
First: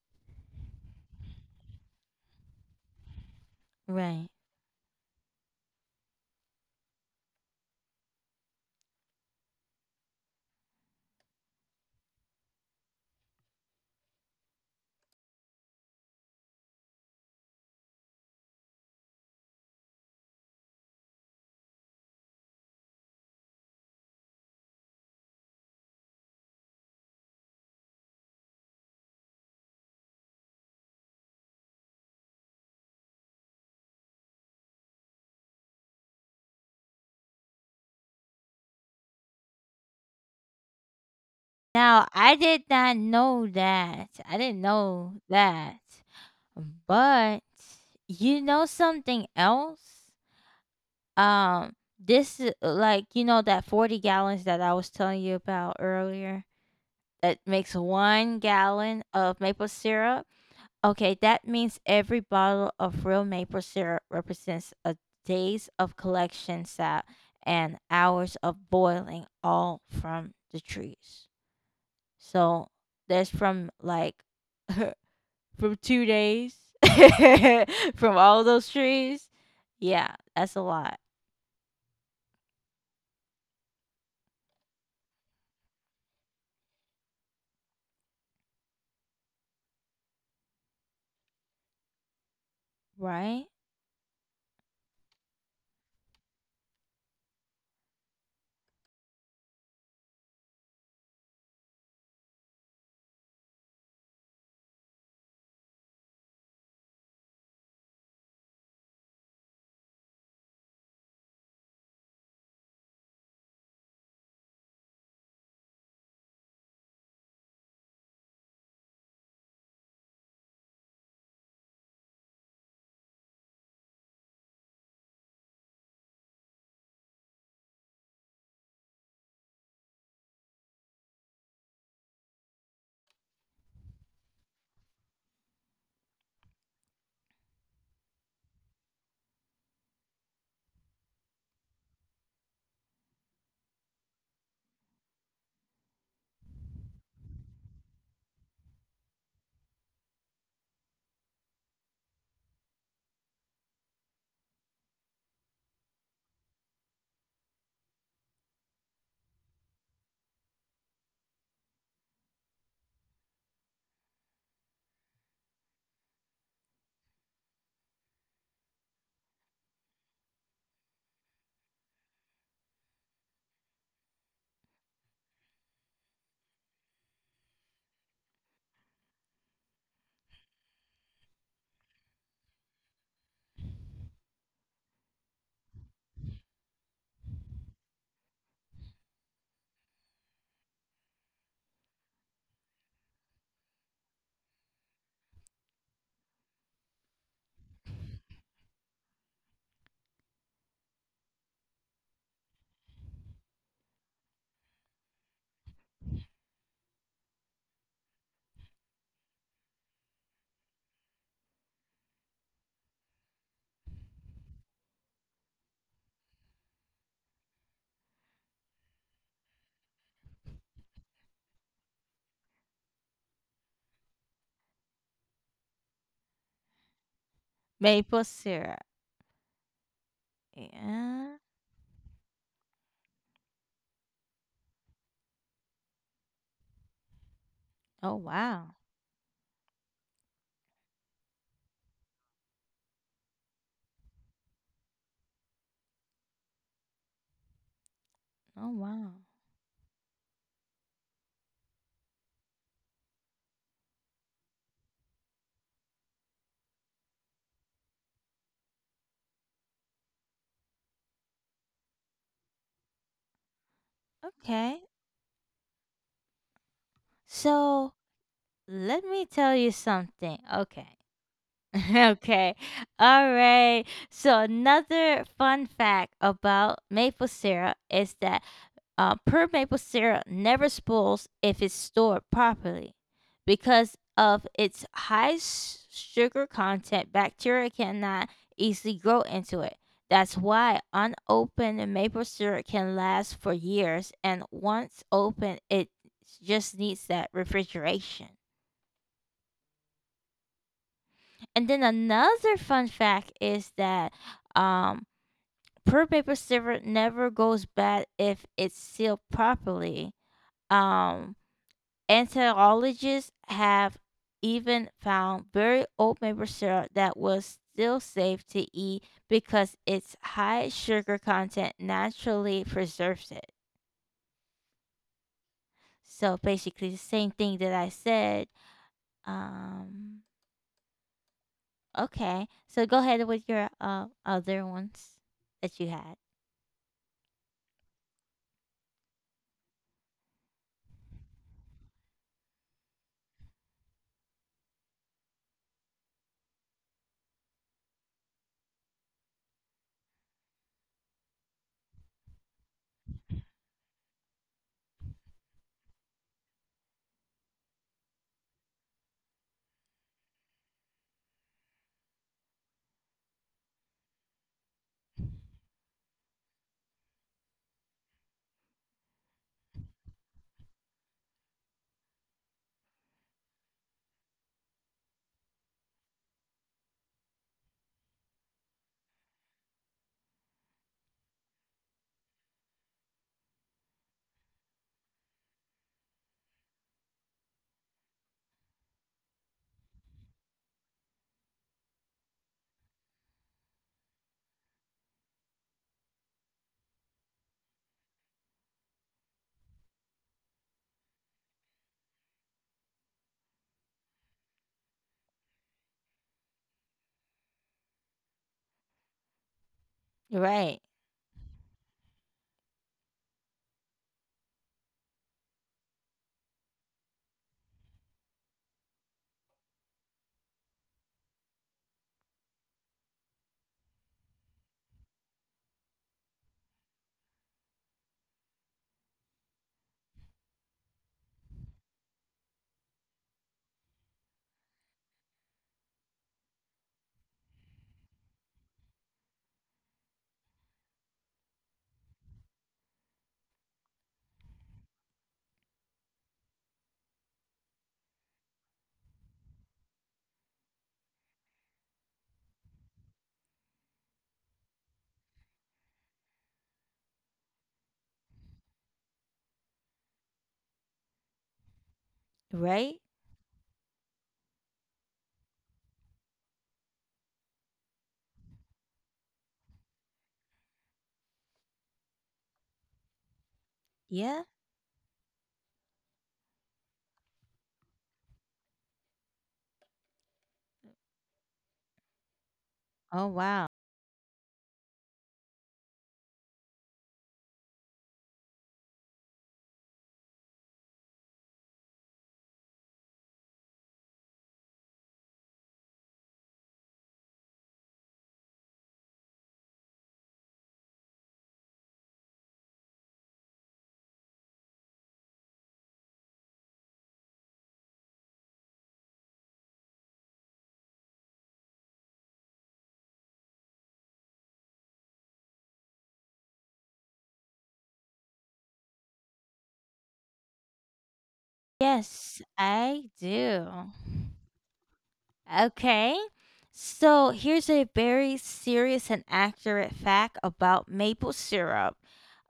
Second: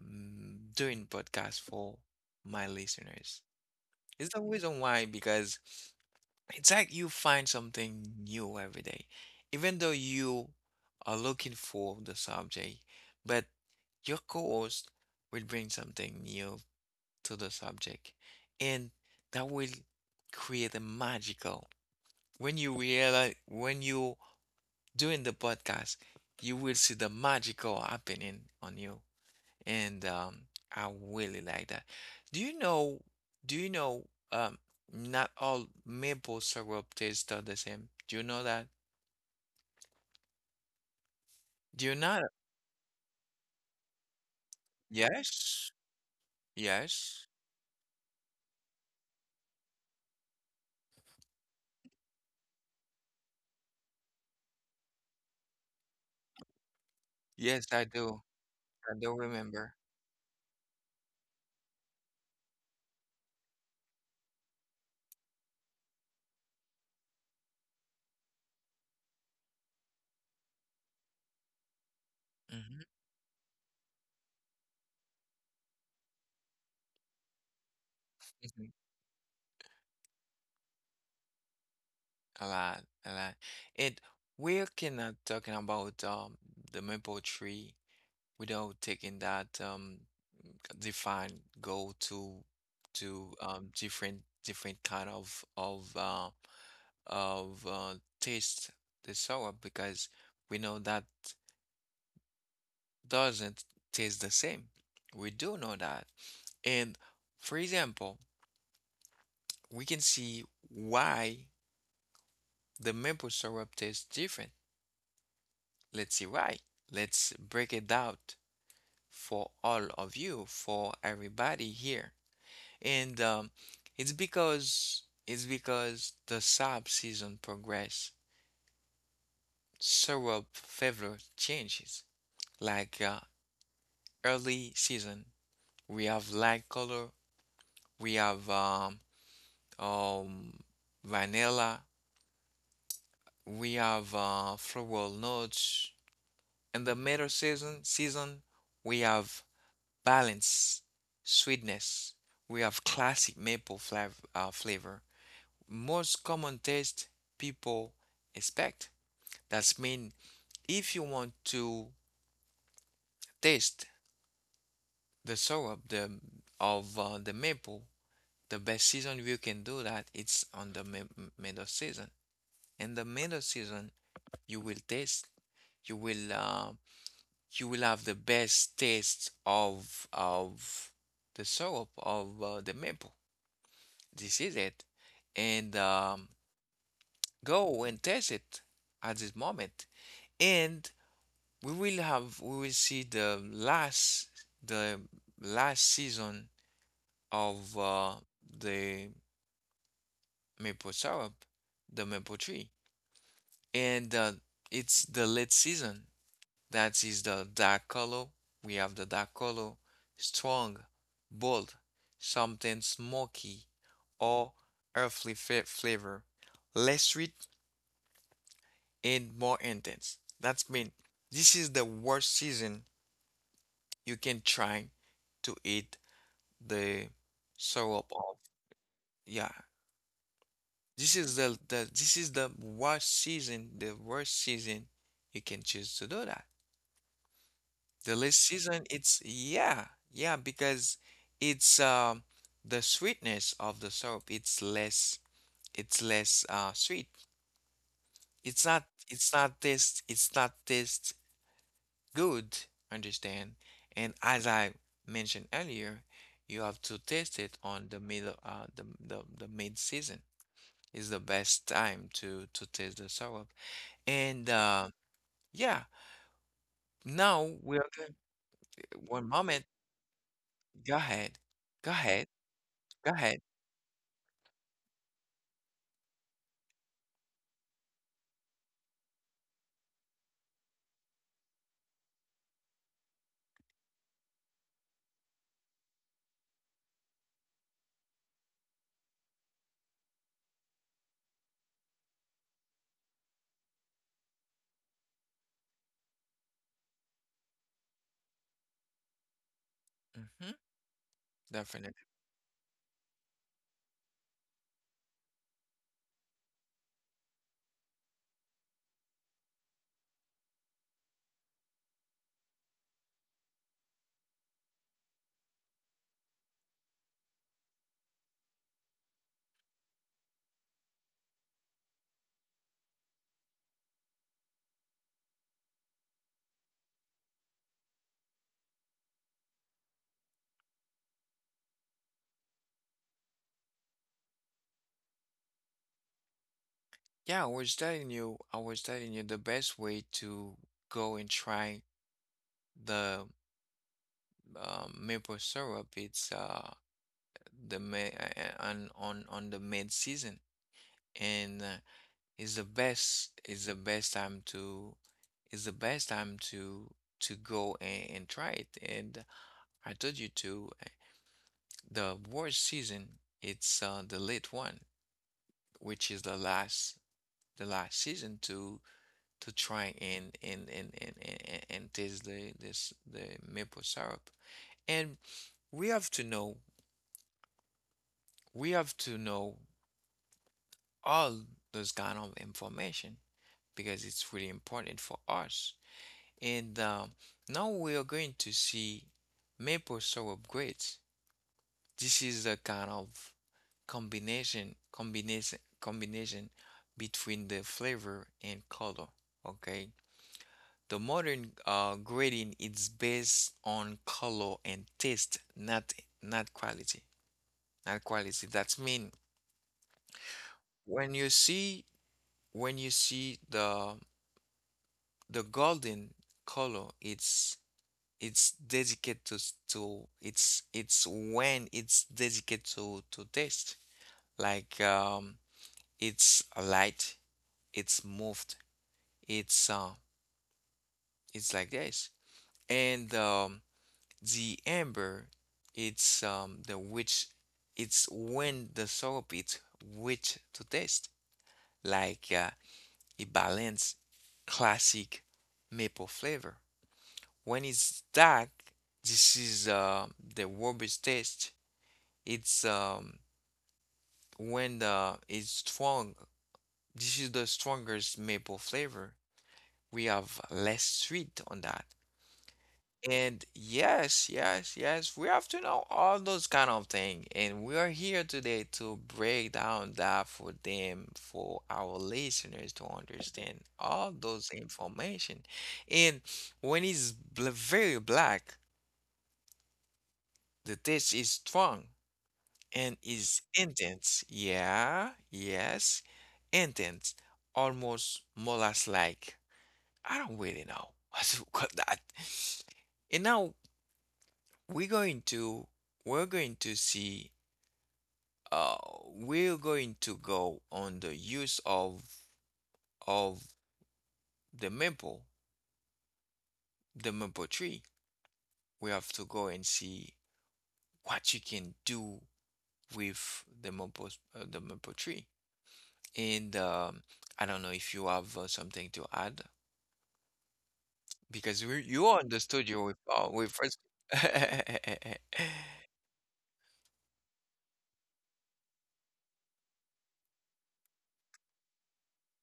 doing podcasts for my listeners.
right.
It's the reason why because. It's like you find something new every day, even though you are looking for the subject, but your co-host will bring something new to the subject, and that will create a magical. When you realize, when you doing the podcast, you will see the magical happening on you, and I really like that. Do you know? Do you know? Um, not all maple syrup tastes the same. Do you know that? Do you
Now,
not?
I did not know that. I didn't know
Yes,
that.
yes,
But you know something else? Um, this is like, you know, that 40 gallons that I was telling you about earlier? That
yes.
makes
I do.
one
I
gallon
do
of maple
remember.
syrup. Okay, that means every bottle of real maple syrup represents a days of collection sap and hours of boiling, all from the trees. So
Hmm.
that's from like from 2 days from all those
Hmm.
trees. Yeah, that's a lot,
A lot, a lot. And we cannot talking about the maple tree without taking that define go to
right?
different kind of of uh, taste, the sour, because we know that doesn't taste the same. We do know that. And for example, we can see why the maple syrup tastes different. Let's see why. Let's break it out for all of you, for everybody here. And it's because the sap season progress, syrup flavor changes. Like early season we have light color, we have um, vanilla, we have floral notes. In the middle season, we have balance, sweetness. We have classic maple flavor. Most common taste people expect. That's mean if you want to taste the syrup, the of the maple, the best season you can do that it's on the middle season. In the middle season you will taste you will uh, you will have the best taste of the syrup of the maple. This is it. And go and taste it at this moment, and we will see the last, the last season of the maple syrup, the maple tree. And it's the late season. That is the dark color. We have the dark color, strong, bold, something smoky or earthly flavor, less sweet and more intense. That's mean this is the worst season you can try to eat the syrup
Maple
of.
syrup.
Yeah, this is
Yeah.
the this is the worst season you can choose to do that. The
Oh
late
wow.
season, it's yeah, yeah, because it's the sweetness of the syrup, it's less, it's less sweet. It's
Oh
not
wow.
it's not taste good, understand? And as I mentioned earlier, you have to taste it on the middle the mid season is the best time to taste the syrup. And
Okay.
yeah, now we're
So
going
let me
one
tell
moment.
you something. Okay.
Go ahead. Go ahead.
Okay.
Go
All
ahead.
right. So, another fun fact about maple syrup is that pure maple syrup never spools if it's stored properly. Because of its high sugar content, bacteria cannot easily grow into it. That's why unopened maple syrup can last for years, and once opened, it just needs that refrigeration.
Mm-hmm,
And then
definitely.
another fun fact is that um, per paper silver never goes bad if it's sealed properly. Um, Anthologists have even found very old maple syrup that was still safe to eat because its high sugar content naturally preserves it. So basically, the same thing that I said. Um, okay, so go ahead with your other ones that you had.
I was telling you the best way to go and try the maple syrup. It's the May on the mid season, and it's the best. It's the best time to. It's the best time to go and try it. And I told you to. The worst season, it's the late one, which is the last, the last season to try and taste the, this, the maple syrup. And we have to know we have to know all those kind of information because it's really important for us. And now we are going to see maple syrup grapes. This is the kind of combination between the flavor and color. Okay, the modern grading is based on color and taste, not, not quality. Not quality. That's mean
Right.
when you see when you see the golden color, it's dedicated to it's when it's dedicated to taste. Like it's light, it's moved, it's uh, it's like this. And the amber, it's the which it's when the syrup is rich to taste, like a balanced classic maple flavor. When it's dark, this is the robust taste. It's when the, it's strong. This is the strongest maple flavor. We have less sweet on that.
Right?
And yes, yes, yes, we have to know all those kind of things, and we are here today to break down that for them, for our listeners to understand all
Yeah.
those information. And when it's very black, the taste is strong and
Oh,
is
wow.
intense. Yeah, yes, intense, almost molasses-like. I don't really know what to call that. And now we're going to we're going to see uh we're going to go on the use of the maple the maple tree. We have to go and see what you can do with the maple tree. And I don't know if you have something to add because we you are in
Yes,
the studio
I
with
do.
first
Okay. So here's a very serious and accurate fact about maple syrup.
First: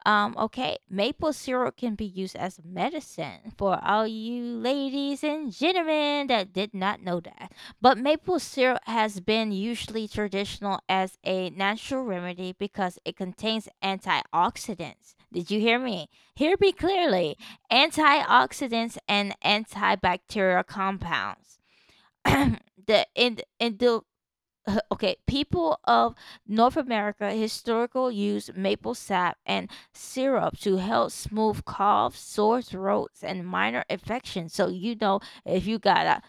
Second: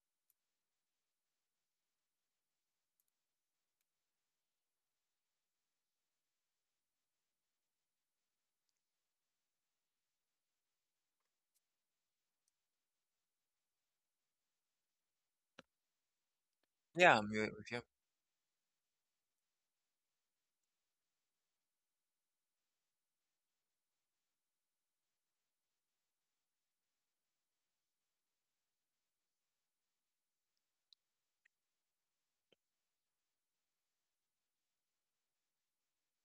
Okay, maple syrup can be used as a medicine for all you ladies and gentlemen that did not know that. But maple syrup has been usually traditional as a natural remedy because it contains antioxidants. Did you hear me? Hear me
yeah, I'm
clearly.
here with you.
Antioxidants and antibacterial compounds. the in Okay, people of North America historical use maple sap and syrup to help smooth coughs, sore throats, and minor infections. So if you got a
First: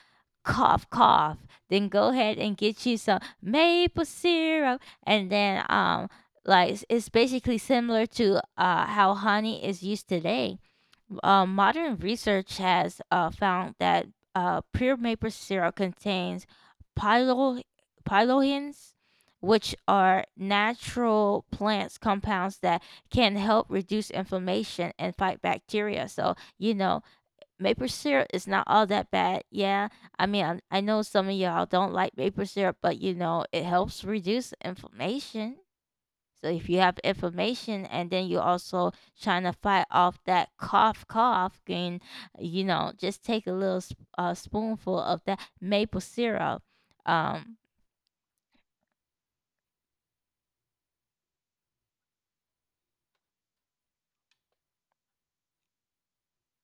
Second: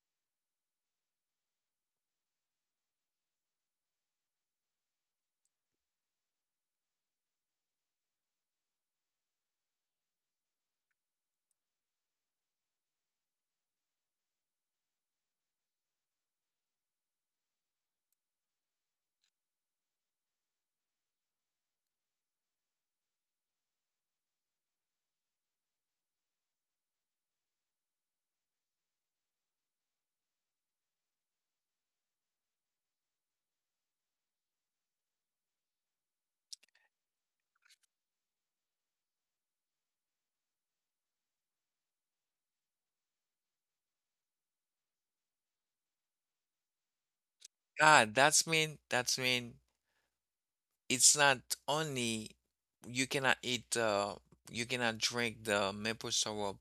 cough, cough, then go ahead and get you some maple syrup, and then like it's basically similar to how honey is used today. Modern research has found that pure maple syrup contains pylo- pylohins, which are natural plants compounds that can help reduce inflammation and fight bacteria. So, maple syrup is not all that bad. Yeah. I mean, I know some of y'all don't like maple syrup, but, it helps reduce inflammation. So if you have inflammation and then you're also trying to fight off that cough, cough, then just take a little spoonful of that maple syrup, um,
Ah, that's mean it's not only you cannot eat you cannot drink the maple syrup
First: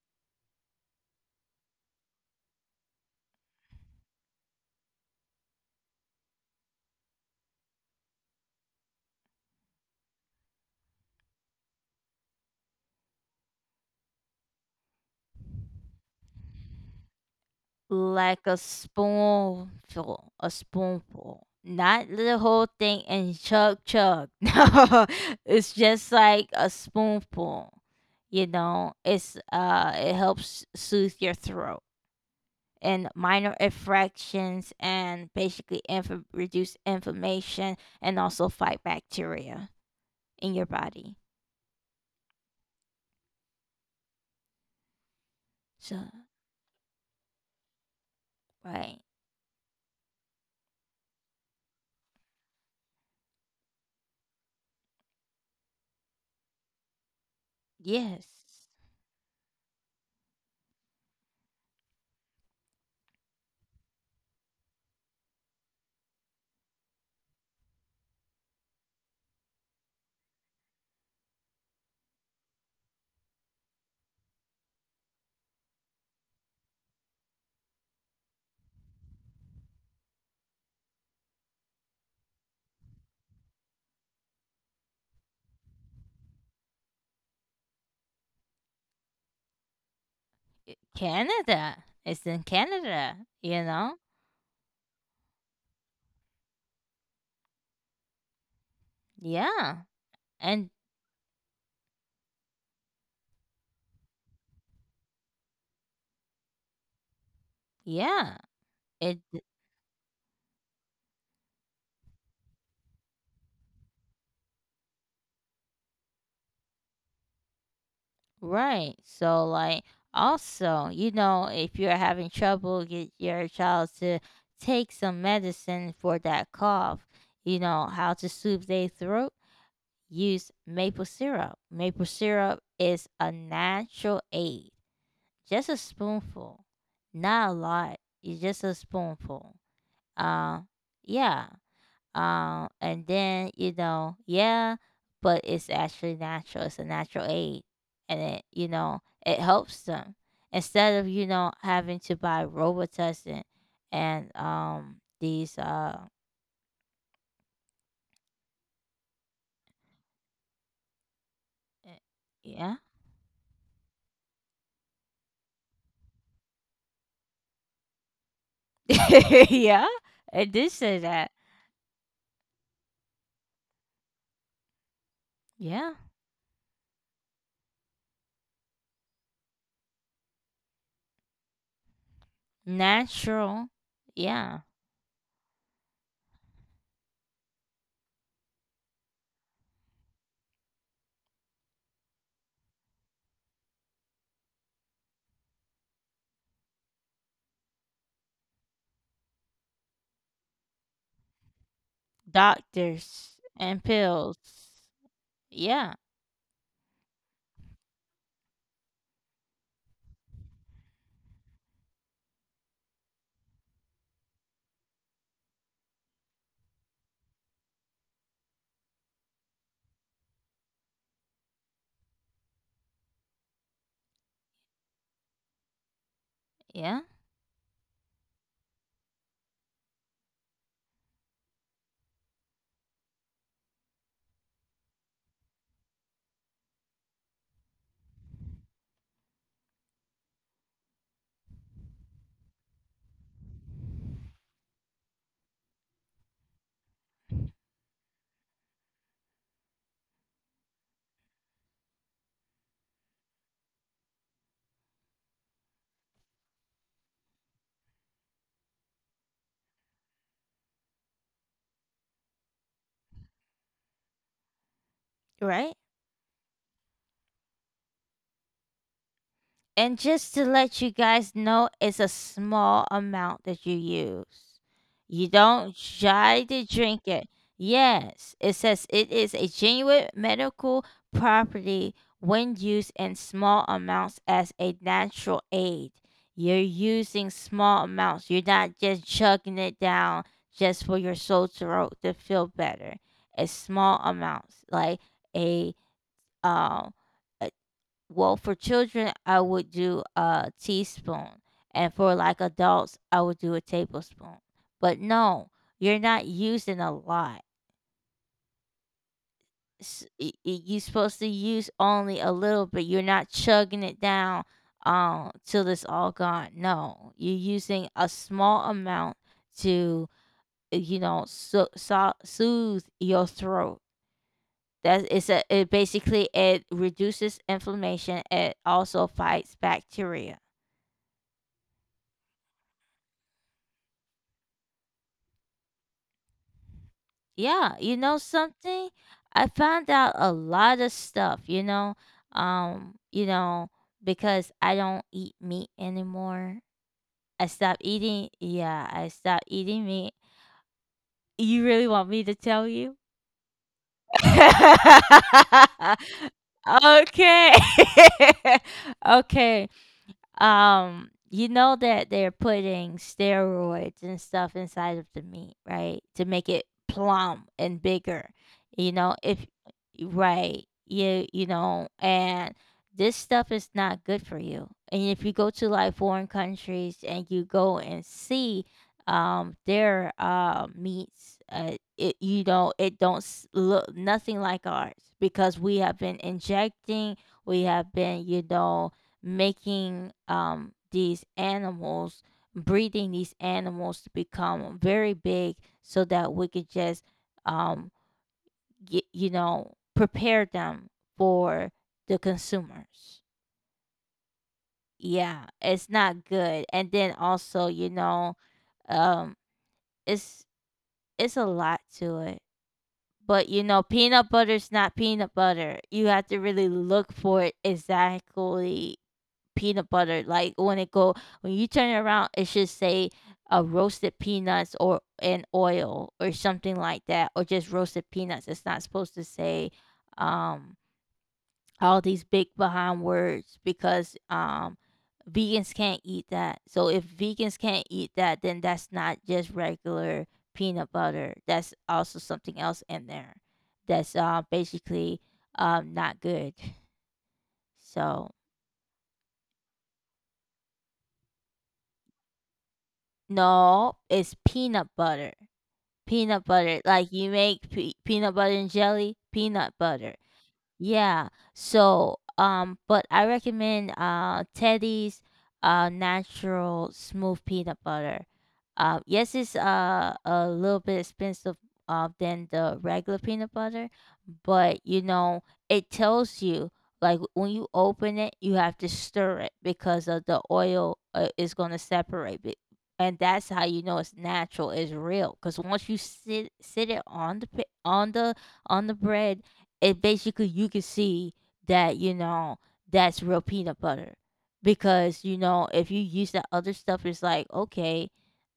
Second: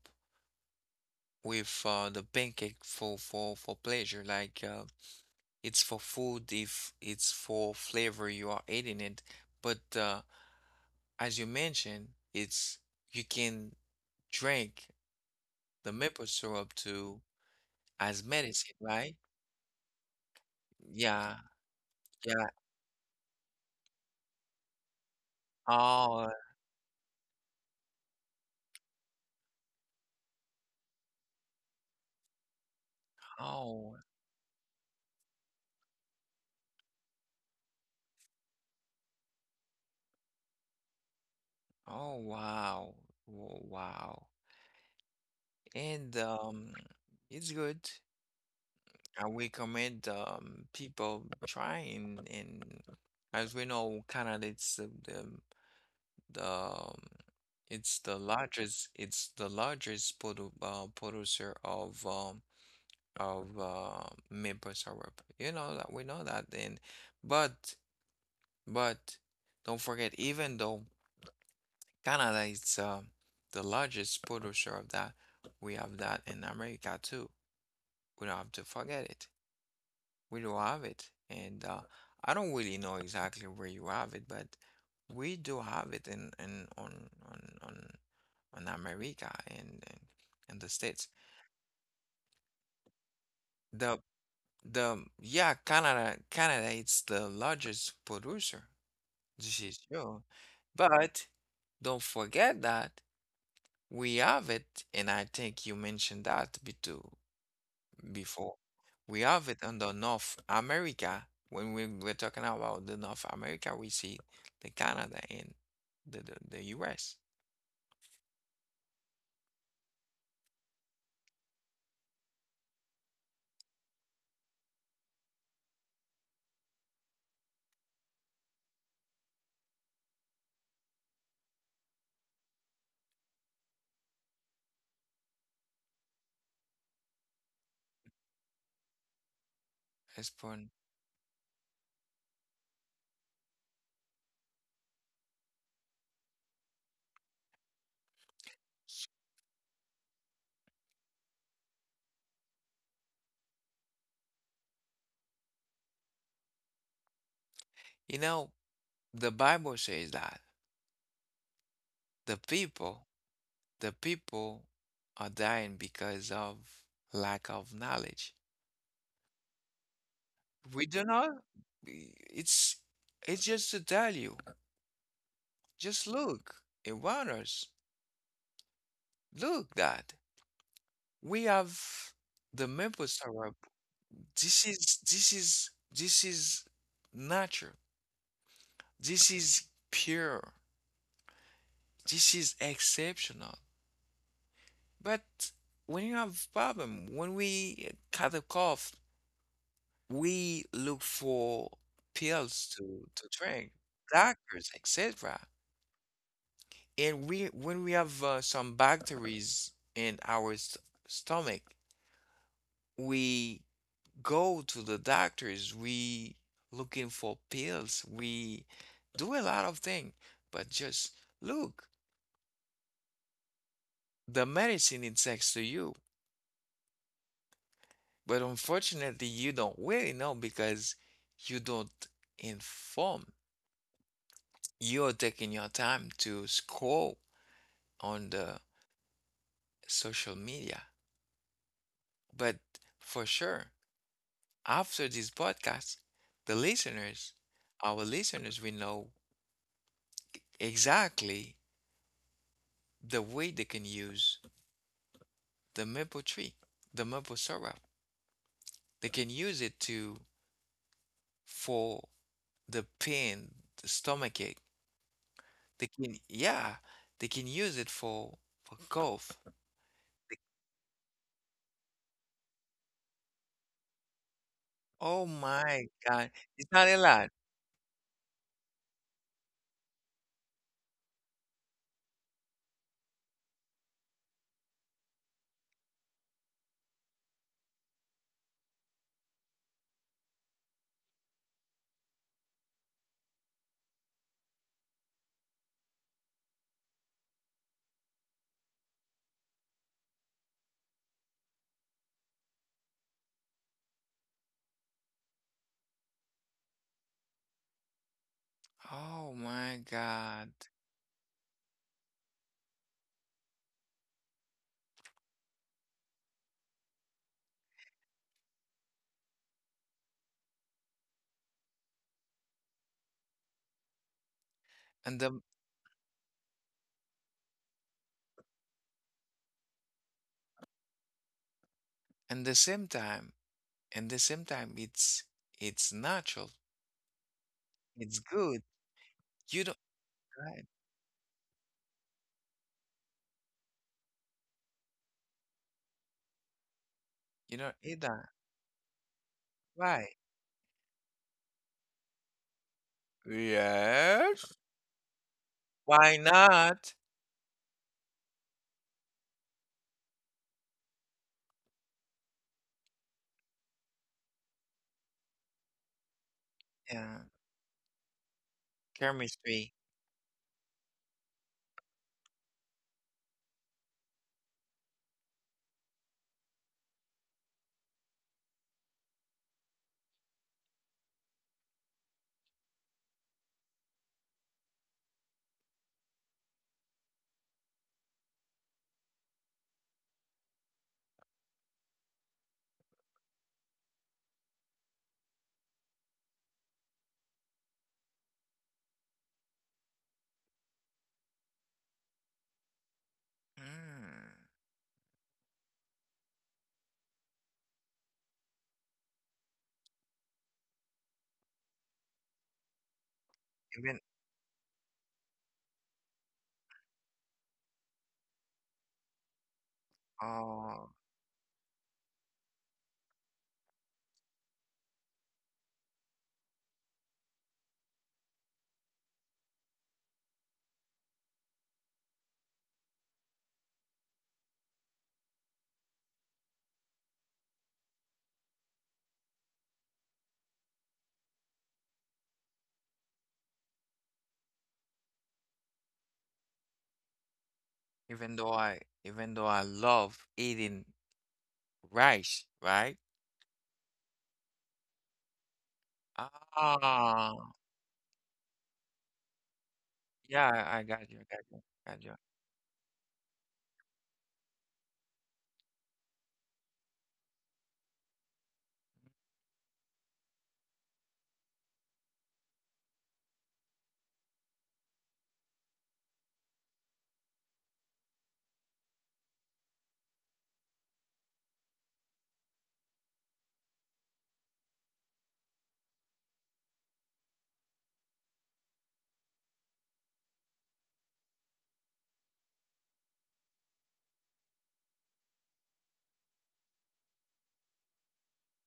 with the pancake for pleasure like uh, it's for food, if it's for flavor you are eating it. But uh, as you mentioned, it's you can drink the maple syrup to as
like
medicine, right?
a
Yeah.
spoonful, not the
Yeah.
whole thing and chug, chug. No, it's just
Oh.
like a spoonful. You know, it's it helps soothe your throat and minor
Oh.
infractions and basically reduce inflammation and also fight bacteria in your body.
Oh, wow. Wow.
So,
And um, it's good.
right.
I recommend people trying, and as we know, Canada it's the it's
Yes.
the largest producer of maple syrup. You know that, we know that. And but but don't forget, even though Canada is the largest producer of that, we have that in America too. We don't have to forget it. We do have it. And I don't really know exactly where you have it, but we do have it in on on America and the States.
Canada. It's in Canada, you
The
know?
the Yeah, Canada it's the largest producer. This is
Yeah.
true.
And
But don't forget that we have it, and I think you mentioned that too.
yeah,
Before, we
it
have it under North America. When we, we're talking about the North America, we see the Canada and the US.
right. So like also, you know, if you're having trouble, get your child to take some medicine for that cough. You know, how to soothe their throat, use maple syrup. Maple syrup is a natural aid. Just a spoonful, not a lot. It's just a spoonful.
As point,
Uh, yeah. And then yeah, but it's actually natural. It's a natural aid, and it you know it helps them instead of having to buy Robitussin and these
you know, the Bible says that the
yeah.
people, the people are dying because of lack of knowledge.
Yeah, it did
We do
say
not,
that.
it's it's just to tell you,
Yeah.
just look around us. Look that we have the maple syrup.
Natural. Yeah.
This is natural. This is pure. This is exceptional. But when you have problem, when we cut a cough, we look for pills to
Doctors
drink,
and pills.
doctors, etc.
Yeah.
And we when we have some bacteria in our st stomach, we go to the doctors, we looking for pills, we do a lot of things, but just look, the medicine is next to you.
Yeah.
But unfortunately, you don't really know because you don't inform. You're taking your time to scroll on the social media. But for sure, after this podcast, the listeners, our listeners will know exactly the way they can use the maple tree, the maple syrup. They can use it to for the pain, the stomach ache.
Right?
They can, yeah, they can use it for cough.
And just to let you guys know, it's a small amount that you use.
Oh
You
my
don't
God,
try
it's
to
not a
drink
lot.
it. Yes, it says it is a genuine medical property when used in small amounts as a natural aid. You're using small amounts. You're not just chugging it down just for your sore throat to feel better. It's small amounts, like a um well, for children, I would do a teaspoon, and for like adults, I would do a tablespoon. But no, you're not using a lot.
Oh my God.
You're supposed to use only a little bit. You're not chugging it down till it's all gone. No, you're using a small amount to you know, so soothe your throat. That
And the
it's a it basically it reduces inflammation. It also fights bacteria.
and the same time, and the same time, it's natural.
Yeah, you
It's
know
good.
something? I
You don't,
found out a
right?
lot of stuff, you know. You know, because I don't eat meat anymore. I
You don't
stopped
eat that.
eating. Yeah, I stopped eating
Why?
meat. You really want me to tell you?
Yes. Why not?
Okay. Okay. You know that they're putting steroids and stuff inside of the meat, right? To make it
Yeah,
plump and bigger. You know, if
chemistry.
right, you know, and this stuff is not good for you. And if you go to like foreign countries and you go and see their meats, it you know, it don't look nothing like ours because we have been injecting, we have been you know, making these animals, breeding these animals to become very big so that we could just um get, you know, prepare them for the consumers. Yeah, it's not good, and then also, you know, um it's it's a lot to it. But you know,
Mm.
peanut butter's not peanut butter, you have to really look for it, exactly peanut butter. Like when
Oh,
it go, when you turn it around, it should say roasted peanuts or and oil or something like that, or just roasted peanuts. It's not supposed to say um, all these big behind words, because vegans can't eat that. So if vegans can't eat that, then that's not just regular peanut butter. That's also something else in there that's basically not good.
even
So
though I even though I love eating rice, right?
no, it's peanut butter. Peanut butter, like
Ah,
you make pe peanut butter and jelly, peanut butter.
yeah,
Yeah.
I got you.
So, but I recommend Teddy's natural smooth peanut butter. Yes, it's a little bit expensive than the regular peanut butter, but you know it tells you, like when you open it, you have to stir it because of the oil, is gonna separate it. And that's how you know it's natural, it's real. Cause once you sit it on the on the bread, and basically you can see that, you know, that's real peanut butter, because you know if you use that other stuff it's like okay,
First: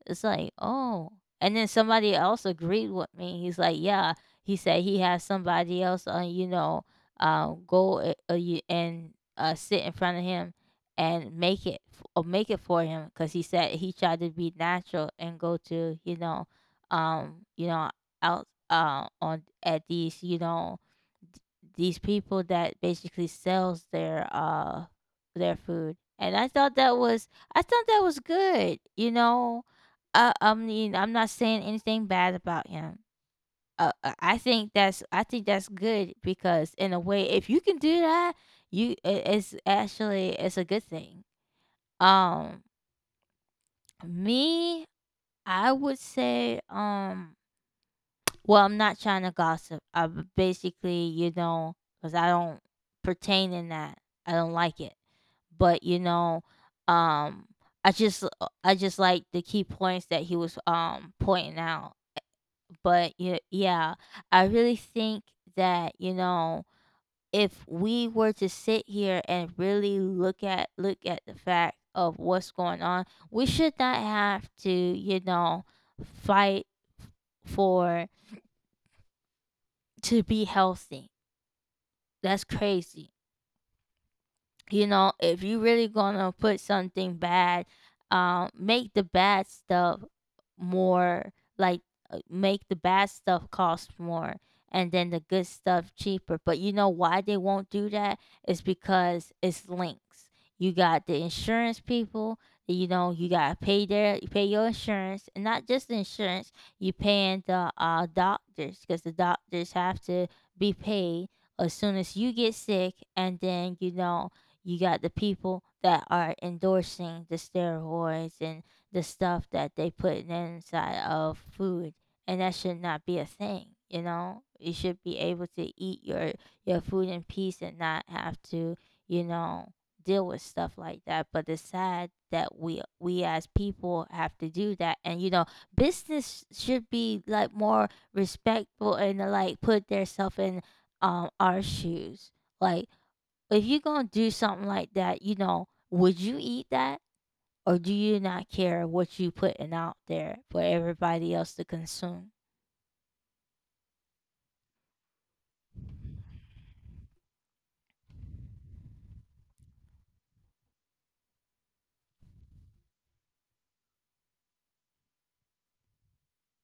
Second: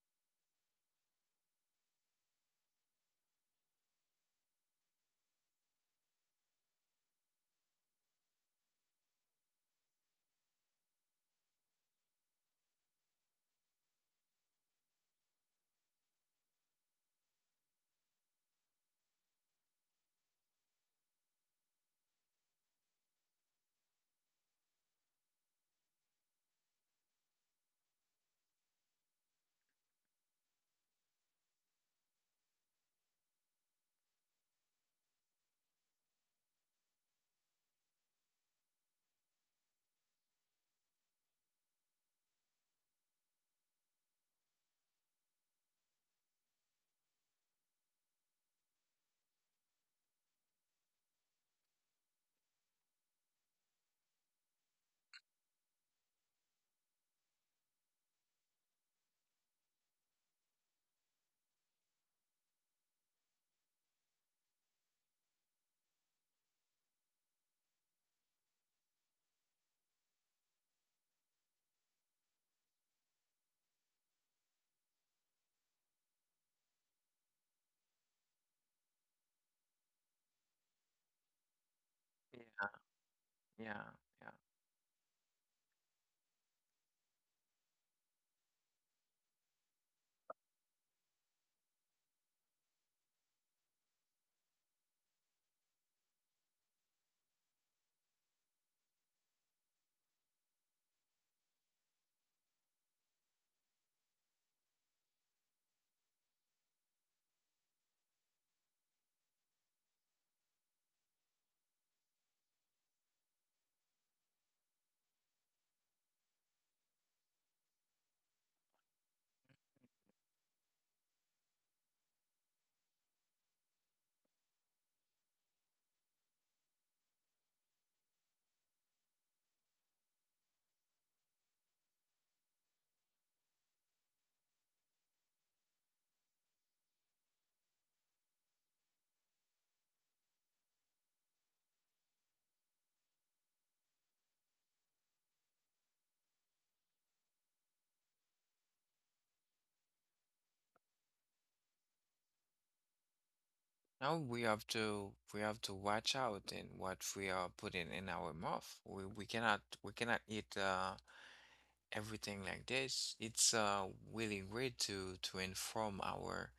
it's like oh. And then somebody else agreed with me, he's like yeah, he said he has somebody else on, you know, and sit in front of him and make it or make it for him, because he said he tried to be natural and go to, you know, um you know out on at these, you know, these people that basically sells their food. And I thought that was, I thought that was good, you know. I mean, I'm not saying anything bad about him. I think that's good, because in a way, if you can do that, it's actually, it's a good thing. Um me I would say well, I'm not trying to gossip. Basically, you know, because I don't pertain in that. I don't like it. But you know, um, I just like the key points that he was pointing out. But yeah, yeah, I really think that, you know, if we were to sit here and really look at, the fact of what's going on, we should not have to, you know, fight for to be healthy. That's
Yeah,
crazy,
yeah, yeah.
you know. If you really gonna put something bad, make the bad stuff more, like make the bad stuff cost more, and then the good stuff cheaper. But you know why they won't do that? It's because it's links. You got the insurance people, you know, you gotta pay their, you pay your insurance, and not just the insurance, you paying the doctors, because the doctors have to be paid as soon as you get sick. And then, you know, you got the people that are endorsing the steroids and the stuff that they put inside of food, and that should not be a thing. You know, you should be able to eat your food in peace and not have to, you know, deal with stuff like that. But it's sad that we as people have to do that. And you know, business should be like more respectful, and like put themselves in our shoes. Like if you're gonna do something like that, you know, would you eat that, or do you not care what you putting out there for everybody else to consume?
Now we have to watch out in what we are putting in our mouth. We cannot we cannot eat everything like this. It's uh, really great to inform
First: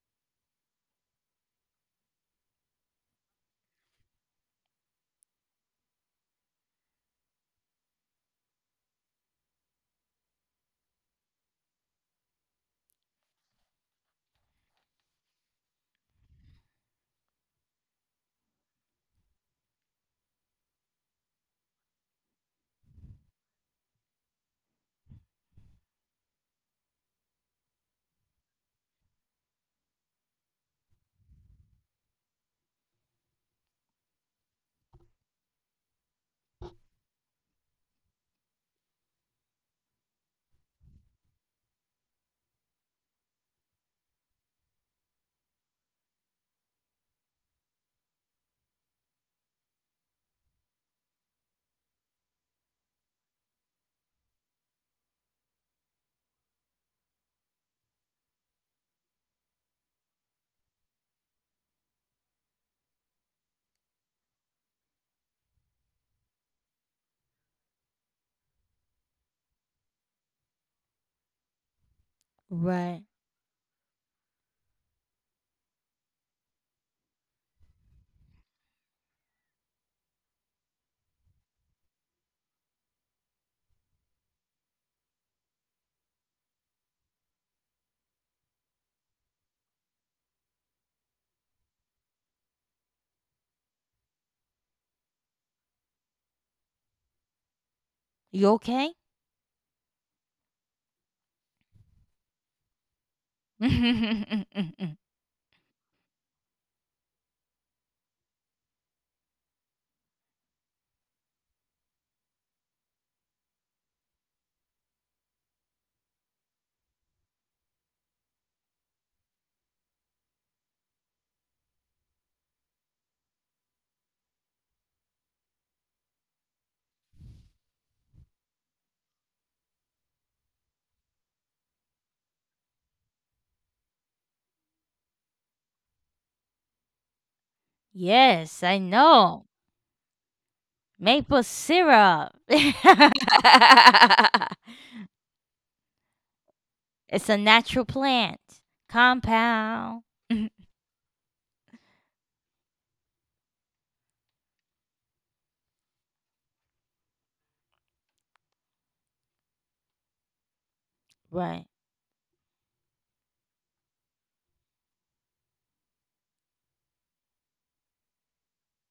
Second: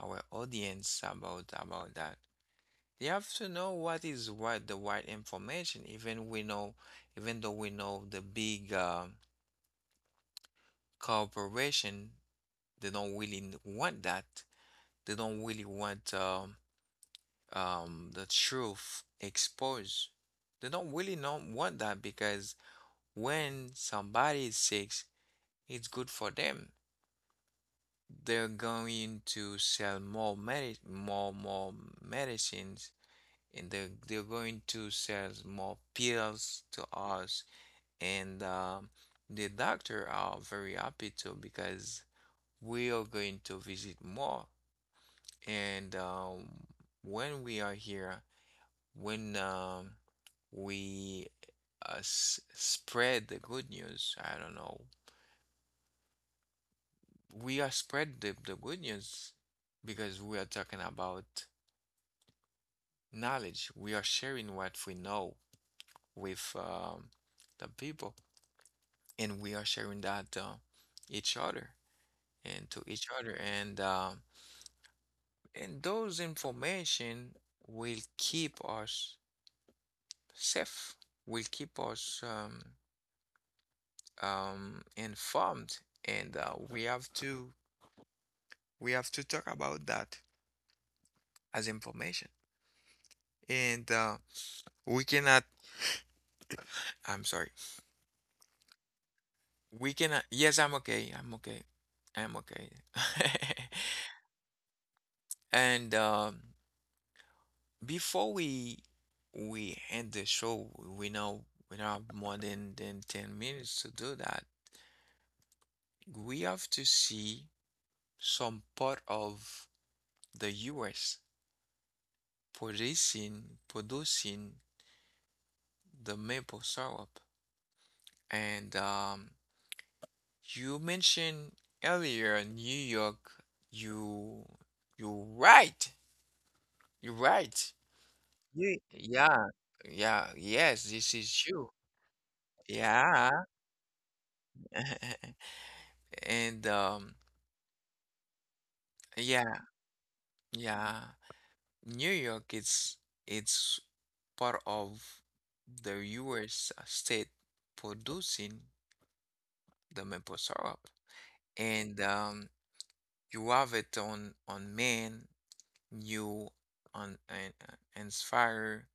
our audience about that. You have to know what is what the right information, even we know, even though we know the big corporation, they don't really want that. They don't really want the truth exposed. They don't really know want that because when somebody is sick, it's good for them. They're going to sell more medicines, and they're going to sell more pills to us. And the doctor are very happy too because we are going to visit more. And when we are here, when we s spread the good news, I don't know, we are spread the good news because we are talking about knowledge. We are sharing what we know with the people, and we are sharing that each other and to
Right.
each other. And and those information will keep us safe, will keep us informed, and we have to talk about that as information. And we cannot. I'm sorry.
You okay?
We cannot. Yes, I'm okay. I'm okay. I'm okay. And before we end the show, we know we don't have more than 10 minutes to do that. We have to see some part of the US producing the maple syrup. And you mentioned earlier New York. You, you're right. You're right.
Yes, I
Yeah.
know.
Yeah. Yes, this is
Maple
you.
syrup. It's
Yeah. And
a natural plant
yeah,
compound.
yeah. New York it's part of the US state producing the maple syrup.
Right.
And you have it on men, you on and fire.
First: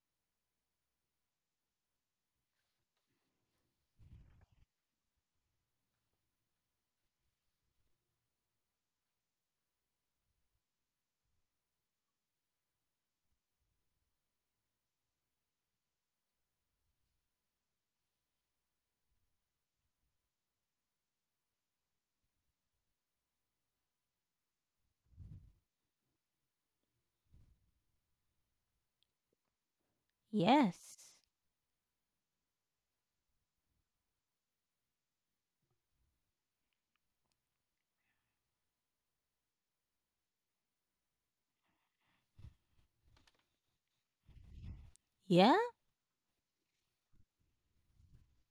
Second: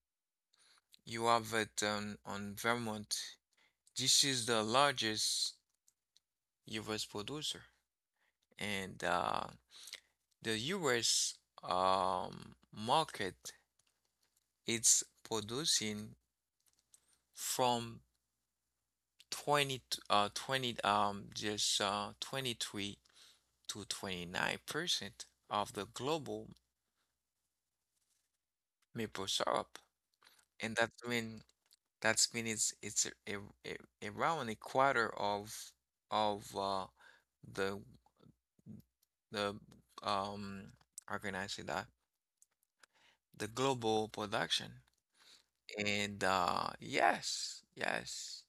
You have it on Vermont. This is the largest U.S. producer, and the U.S. Market it's producing from 20 t- uh 20 um, just uh, 23 to 29% of the global maple syrup. And that's
Yes.
mean that's mean it's around a quarter of of uh, the the um, how can I say that? The global production.
Yeah.
And uh, yes, yes,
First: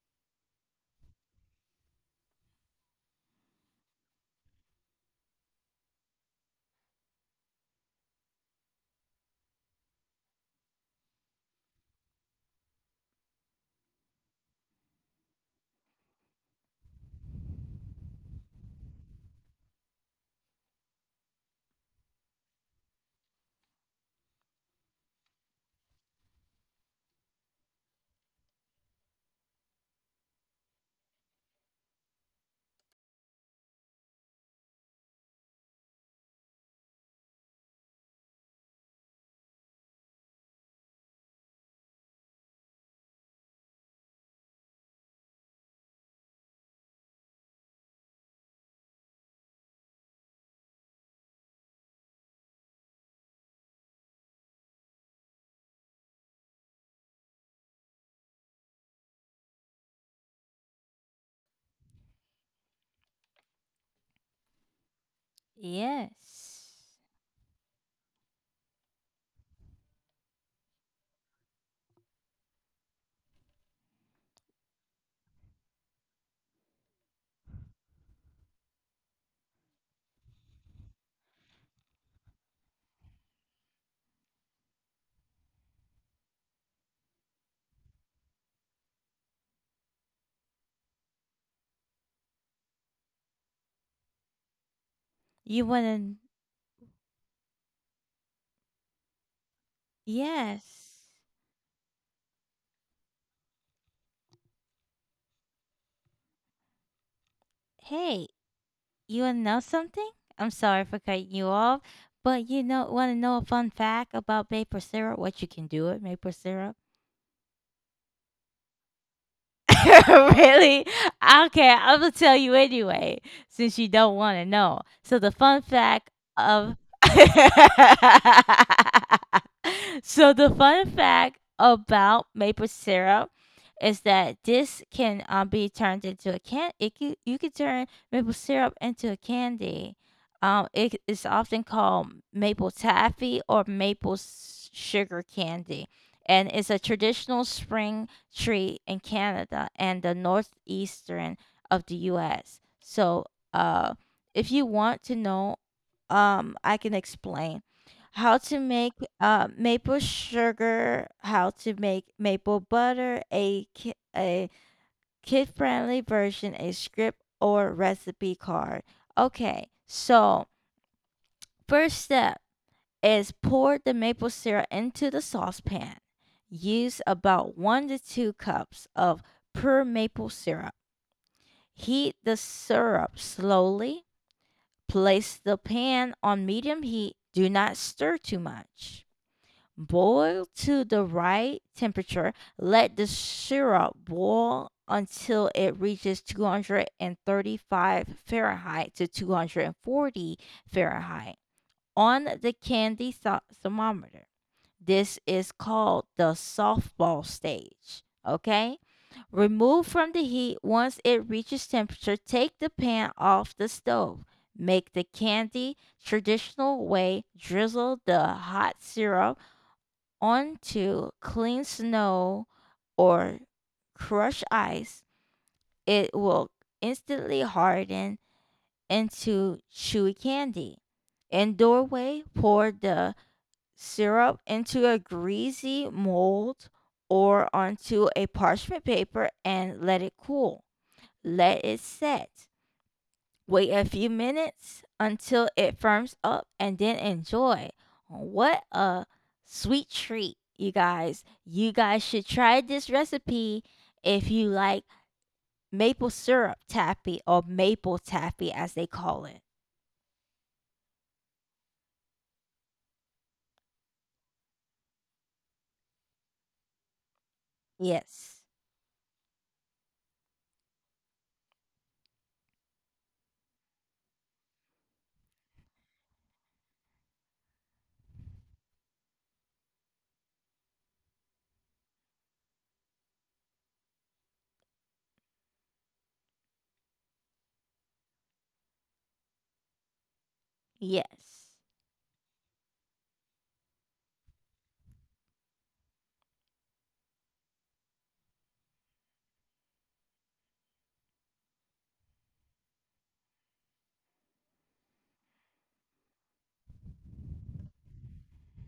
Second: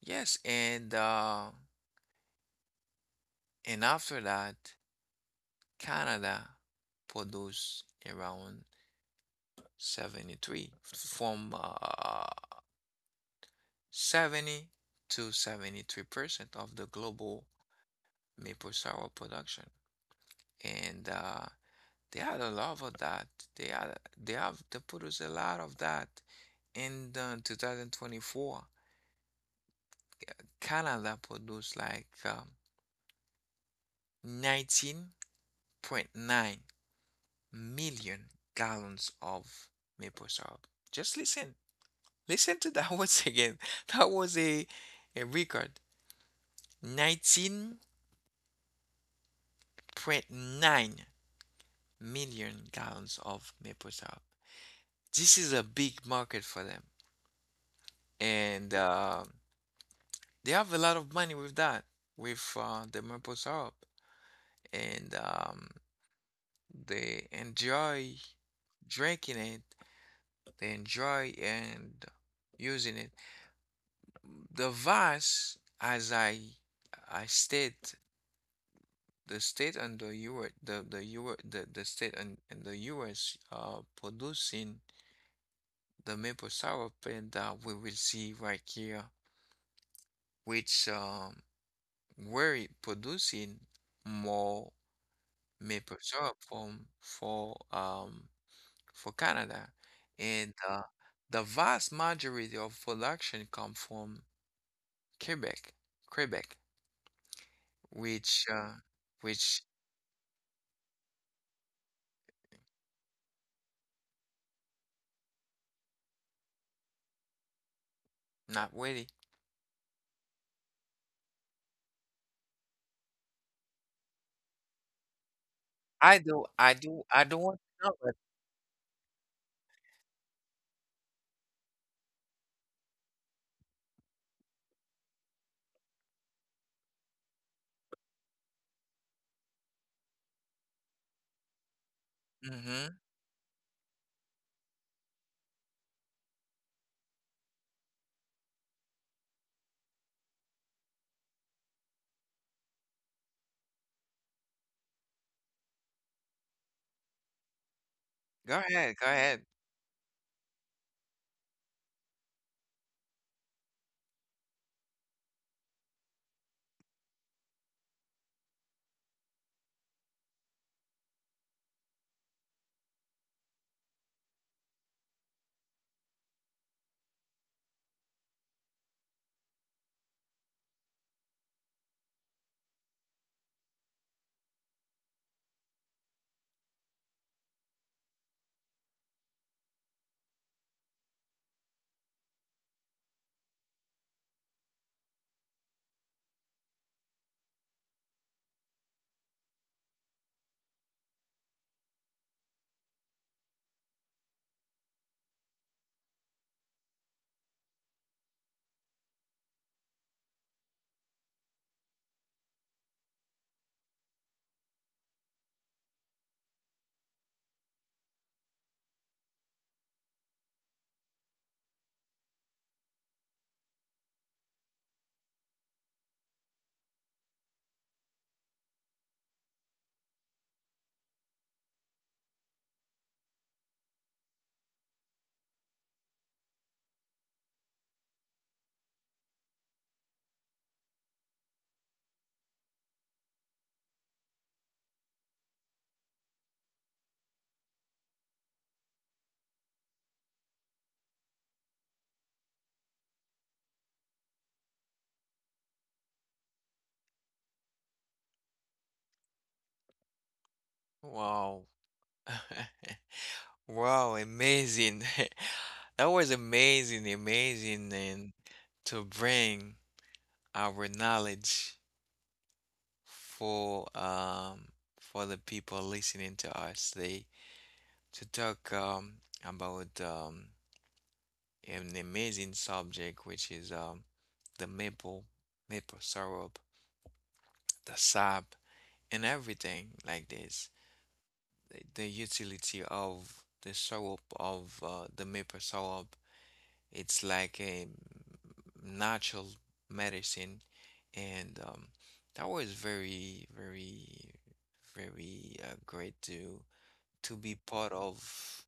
yes. And uh, and after that, Canada produce around 73 from uh 70 to 73% of the global maple syrup production. And they had a lot of that. They had they have They produced a lot of that in the 2024. Canada produced like 19.9 million gallons of maple syrup. Just listen, listen to that once again. That was a record. 19.9 million gallons of maple syrup. This is a big market for them, and um, they have a lot of money with that, with the maple syrup, and
Yes.
they enjoy drinking it. They enjoy and using it. The vase, as I state, the state and the U.S. The U.S. The state and the U.S. uh, producing the maple syrup, and we will see right here which um, where producing more
You
maple
wanna?
syrup from for um, for Canada, and
Yes.
the vast majority of production come from Quebec, Quebec,
Hey.
which uh,
You want to know
which
something? I'm sorry for cutting you off, but you know, want to know a fun fact about maple syrup? What you can do with maple syrup?
not really.
Really? Okay, I'm gonna tell you anyway, since you don't want to know. So the fun fact
I do, I
of,
do, I do want to know it.
so the fun fact about maple syrup is that this can be turned into a can. It can, you can turn maple syrup into a candy. It is often called maple
Mm-hmm.
taffy or maple sugar candy, and it's a traditional spring tree in Canada and the northeastern of the US. So, uh, if you want to know, I can explain how
Go
to make
ahead, go ahead.
maple sugar, how to make maple butter, a kid friendly version, a script or recipe card. Okay, so first step is pour the maple syrup into the saucepan. Use about 1 to 2 cups of pure maple syrup. Heat the syrup slowly. Place the pan on medium heat. Do not stir too much. Boil to the right temperature. Let the syrup boil until it reaches 235 Fahrenheit to 240 Fahrenheit on the candy thermometer. This is called the softball stage. Okay? Remove from the heat once it reaches temperature. Take the pan off the stove. Make the candy traditional way. Drizzle the hot syrup onto clean snow or crushed ice. It will instantly harden into chewy candy. In doorway, pour the syrup into a greasy mold or onto a parchment paper and let it cool. Let it set. Wait a few minutes until it firms up and then enjoy. What a sweet treat, you guys. You guys should try this recipe if you like maple syrup taffy or maple taffy as they call it.
Wow, wow, amazing. That was amazing, amazing, and
Yes.
to bring our knowledge for um, for the people listening to us today to talk um, about um, an amazing subject which is um, the maple maple syrup, the sap and everything like this.
Yes.
The utility of the syrup of the maple syrup, it's like a natural medicine. And um, that was very very great to be part of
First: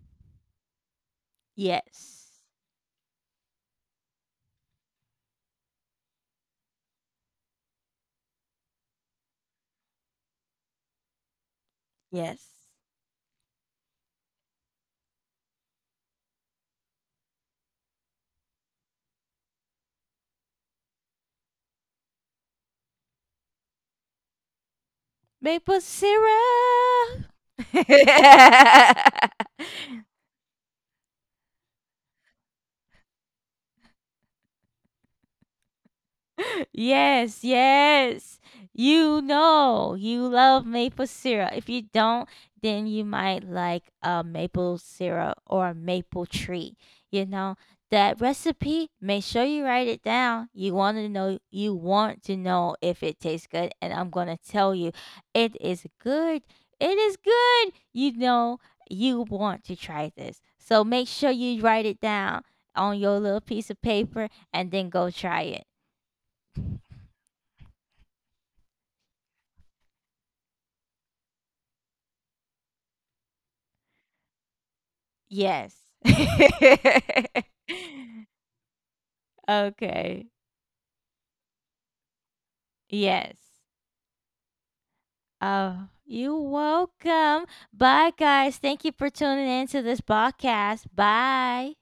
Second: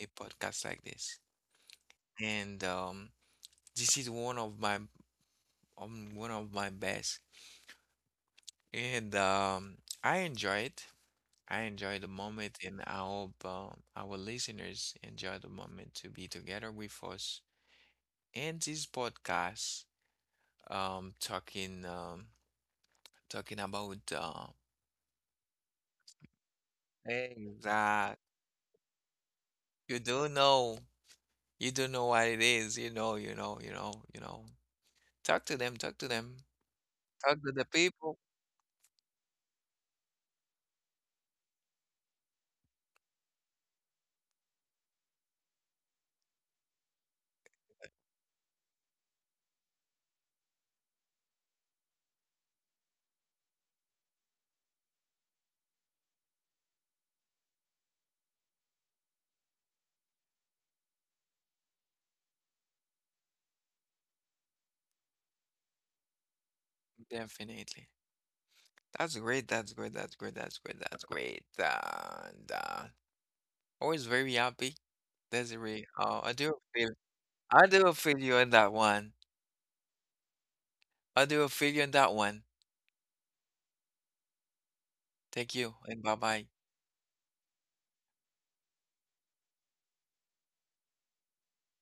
a podcast like this.
Yes.
And this is one of my best. And I enjoy it. I enjoy the
Yes.
moment, and I hope our listeners enjoy the moment to be together with us. And this podcast, um, talking um, talking about
Maple syrup.
things that you don't know, you don't know what it is. You know, you know, you know, you know. Talk to them. Talk to them. Talk
Yes,
to the people.
yes. You know you love maple syrup. If you don't, then you might like a maple syrup or a maple tree. You know that recipe. Make sure you write it down. You want to know. You want to know if it tastes good, and I'm gonna tell you, it is good. It is good. You know you want to try this, so make sure you write it down on your little piece of paper and then go try it.
Definitely. That's great. That's great. And always very happy,
Yes.
Desiree. Oh, I do feel you on that one.
Okay.
I do feel you on that one.
Yes.
Thank you
Oh,
and bye
you're
bye.
welcome. Bye, guys. Thank you for tuning in to this podcast. Bye.